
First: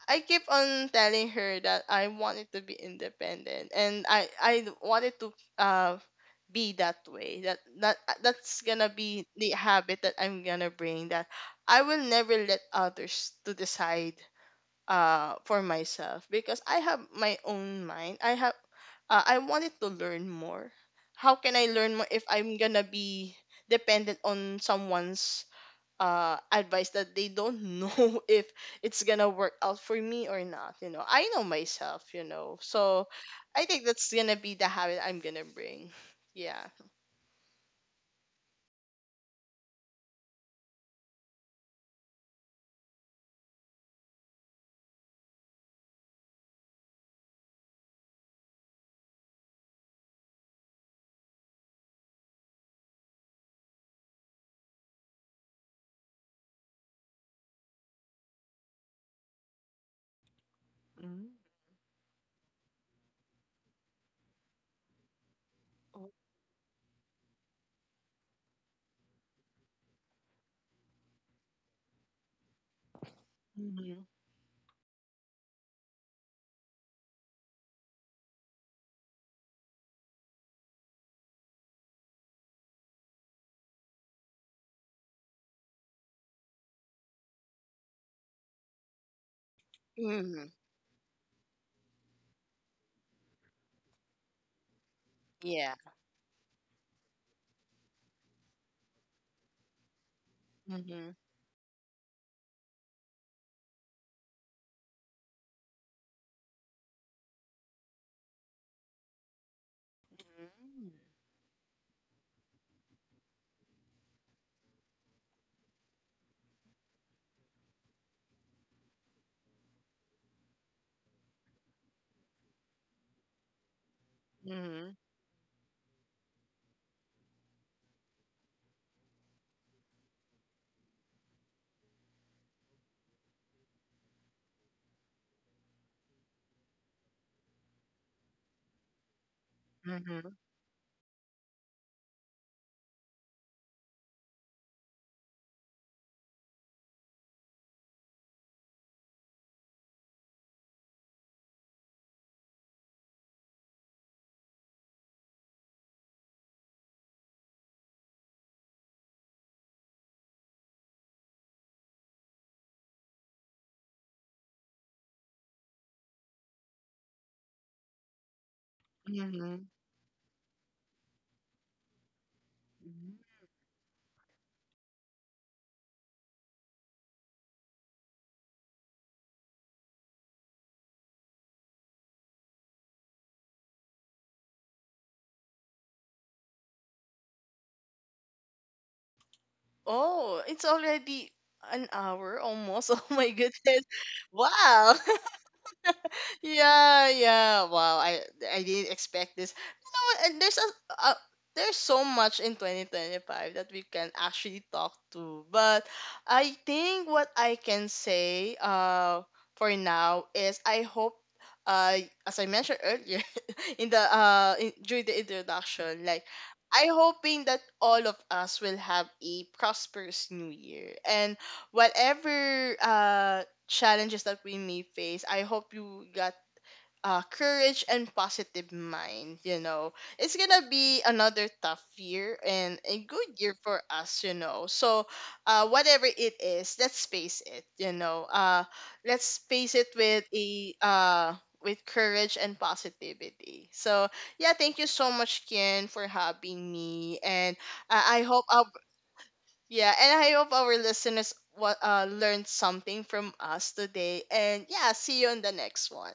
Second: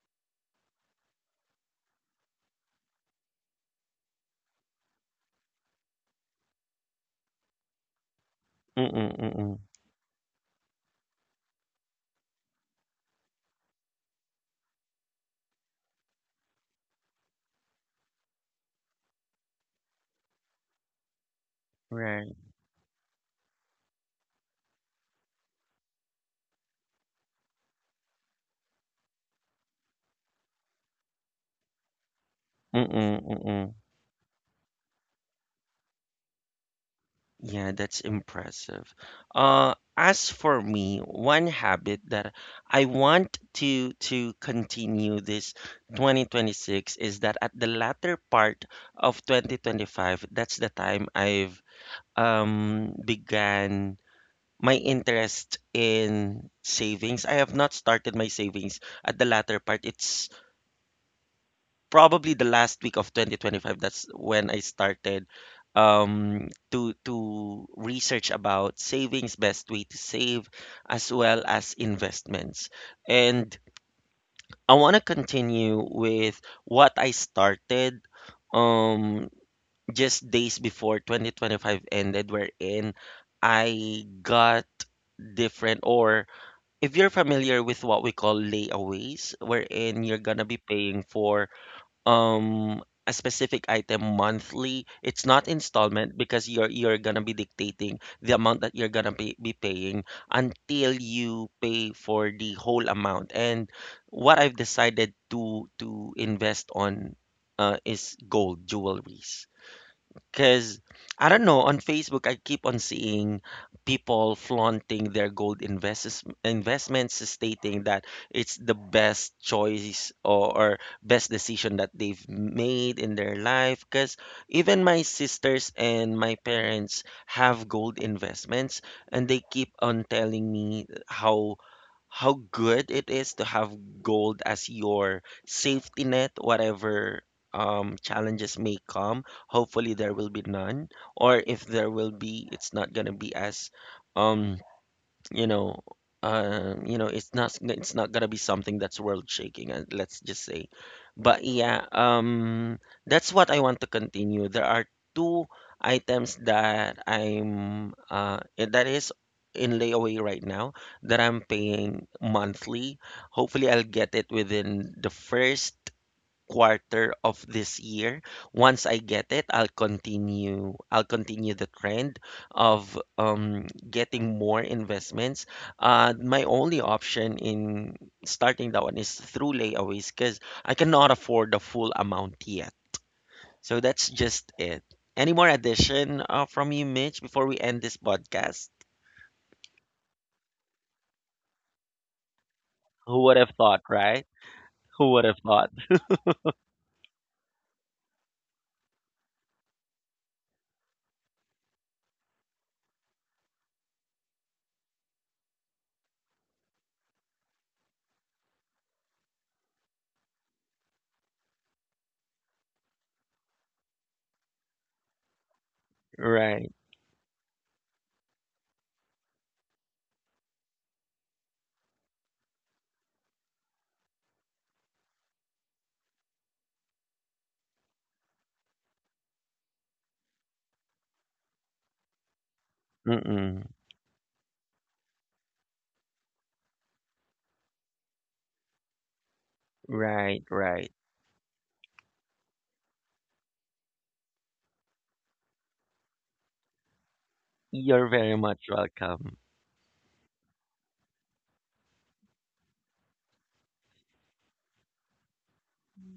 [SPEAKER 2] I keep on telling her that I wanted to be independent, and I I wanted to uh be that way. That that that's gonna
[SPEAKER 1] Mm,
[SPEAKER 2] be the
[SPEAKER 1] mm.
[SPEAKER 2] habit that I'm gonna bring, that I will never let others to decide uh for myself, because I have my own mind. I have, uh, I wanted to learn more. How can I learn more if
[SPEAKER 1] Right.
[SPEAKER 2] I'm gonna be dependent on someone's uh advice that they don't know if it's gonna work out for me or not. You know, I know myself, you know.
[SPEAKER 1] Mm,
[SPEAKER 2] So I
[SPEAKER 1] mm.
[SPEAKER 2] think that's gonna be the habit I'm gonna bring. Yeah.
[SPEAKER 1] Yeah, that's impressive. Uh, as for me, one habit that I want to to continue this twenty twenty-six is that at the latter part of twenty twenty-five, that's the time I've um began my interest in savings. I have not started my savings at the latter part. It's
[SPEAKER 2] Mm-hmm.
[SPEAKER 1] probably the last week of twenty twenty-five. That's when I started um to to research about savings, best way to save, as well as investments. And I want to continue with what I started um just days before twenty twenty-five ended, wherein I got different, or if you're familiar with what we call layaways, wherein you're gonna
[SPEAKER 2] Hmm.
[SPEAKER 1] be paying for um a specific item monthly. It's not
[SPEAKER 2] Yeah.
[SPEAKER 1] installment because you're you're gonna be dictating the amount that you're gonna be, be paying until
[SPEAKER 2] Mm-hmm.
[SPEAKER 1] you pay for the whole amount. And what I've decided to to invest on, uh, is gold jewelries. Because I don't know, on Facebook, I keep on seeing people flaunting their gold invests investments, stating that it's the best choice, or, or best decision that they've made in their life. Because even
[SPEAKER 2] Mm-hmm.
[SPEAKER 1] my sisters and my parents have gold investments, and they keep on telling me how how good it is to have gold as your safety net, whatever um, challenges may come. Hopefully there will be none, or if there will be, it's not gonna be as um you know uh you know it's not it's not gonna be something that's world shaking. Uh, let's just say, but yeah, um that's what I want to continue. There are two items that I'm uh that is in layaway right now that I'm paying monthly. Hopefully I'll get it within the first quarter of this year. Once I get it, I'll
[SPEAKER 2] Mm-hmm.
[SPEAKER 1] continue I'll continue the trend of
[SPEAKER 2] Mm-hmm.
[SPEAKER 1] um, getting more investments. Uh, my only option in starting that one is through layaways because I cannot afford the full amount yet. So that's just it. Any more addition uh, from you, Mitch, before we end this podcast?
[SPEAKER 2] Oh, it's already an hour almost. Oh
[SPEAKER 1] Who would have
[SPEAKER 2] my
[SPEAKER 1] thought,
[SPEAKER 2] goodness.
[SPEAKER 1] right? Who
[SPEAKER 2] Wow.
[SPEAKER 1] would have thought?
[SPEAKER 2] Yeah, yeah. Wow, I I didn't expect this. You know what? And there's a, a there's so much in twenty twenty-five that we can actually talk to. But I think what I can say, uh for now, is I hope, uh as I mentioned earlier in the uh in, during the introduction, like,
[SPEAKER 1] Right.
[SPEAKER 2] I hoping that all of us will have a prosperous new year, and whatever uh challenges that we may face, I hope you got, uh, courage and positive mind. You know, it's gonna be another tough year and a good year
[SPEAKER 1] Mm-mm.
[SPEAKER 2] for us. You know, so, uh, whatever it is, let's face it. You know, uh, let's face it with
[SPEAKER 1] Right,
[SPEAKER 2] a
[SPEAKER 1] right.
[SPEAKER 2] uh with courage and positivity. So yeah, thank you so much, Kian, for having me, and
[SPEAKER 1] You're
[SPEAKER 2] I, I
[SPEAKER 1] very
[SPEAKER 2] hope
[SPEAKER 1] much
[SPEAKER 2] our
[SPEAKER 1] welcome.
[SPEAKER 2] yeah, and I hope our listeners. What uh learned something from us today, and yeah, see you on the next one.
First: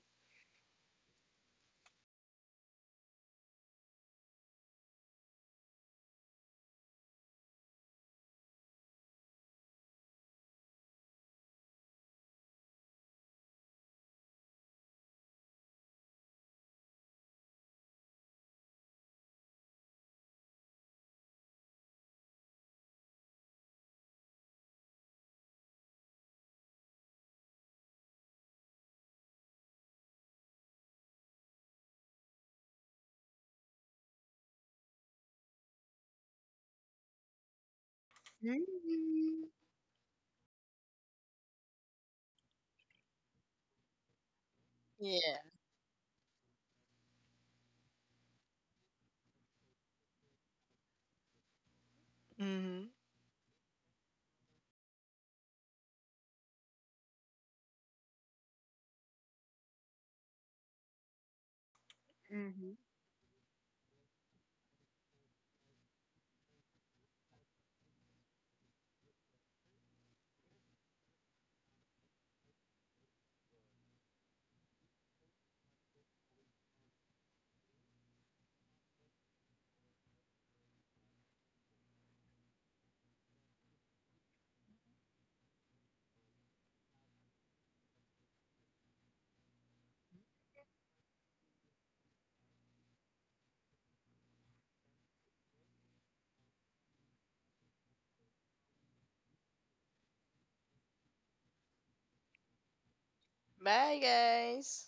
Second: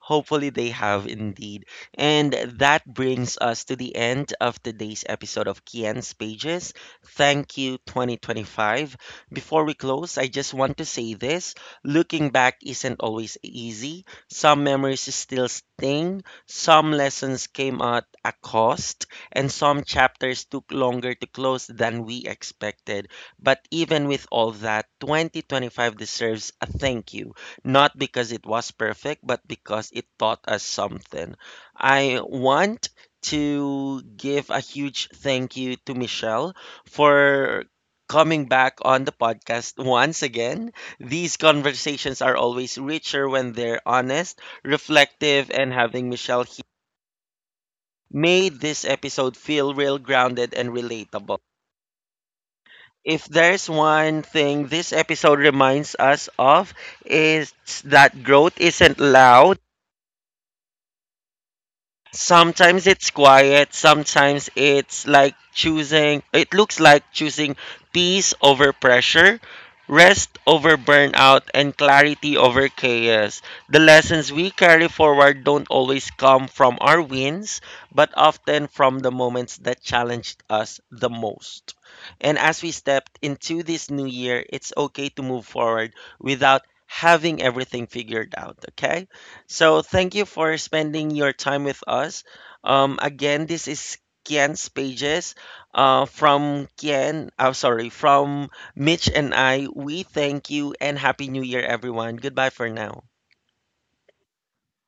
[SPEAKER 1] Hopefully, they have indeed. And that brings us to the end of today's episode of Kian's Pages. Thank you, twenty twenty-five. Before we close, I just want to say this: looking back isn't always easy. Some memories still sting, some lessons came at a cost, and some chapters took longer to close than we expected. But even with all that, twenty twenty-five deserves a thank you. Not because it was perfect, but because it taught us something. I want to give a huge thank you to Michelle for coming
[SPEAKER 2] Bye.
[SPEAKER 1] back on the podcast once again. These conversations are always richer when they're honest,
[SPEAKER 2] Yeah.
[SPEAKER 1] reflective, and having Michelle here made this episode feel real, grounded, and relatable.
[SPEAKER 2] Hmm.
[SPEAKER 1] If there's one thing this episode reminds us of, is that growth isn't loud.
[SPEAKER 2] Hmm.
[SPEAKER 1] Sometimes it's quiet, sometimes it's like choosing, it looks like choosing peace over pressure, rest over burnout, and clarity over chaos. The lessons we carry forward don't always come from our wins, but often from the moments that challenged us the most. And as we step into this new year, it's okay to move forward without having everything figured out, okay? So thank you for spending your time with us. Um, again, this is Kian's pages. Uh, from Kian, I'm sorry, from Mitch and I. We thank you and happy New Year, everyone. Goodbye for now.
[SPEAKER 2] Bye, guys.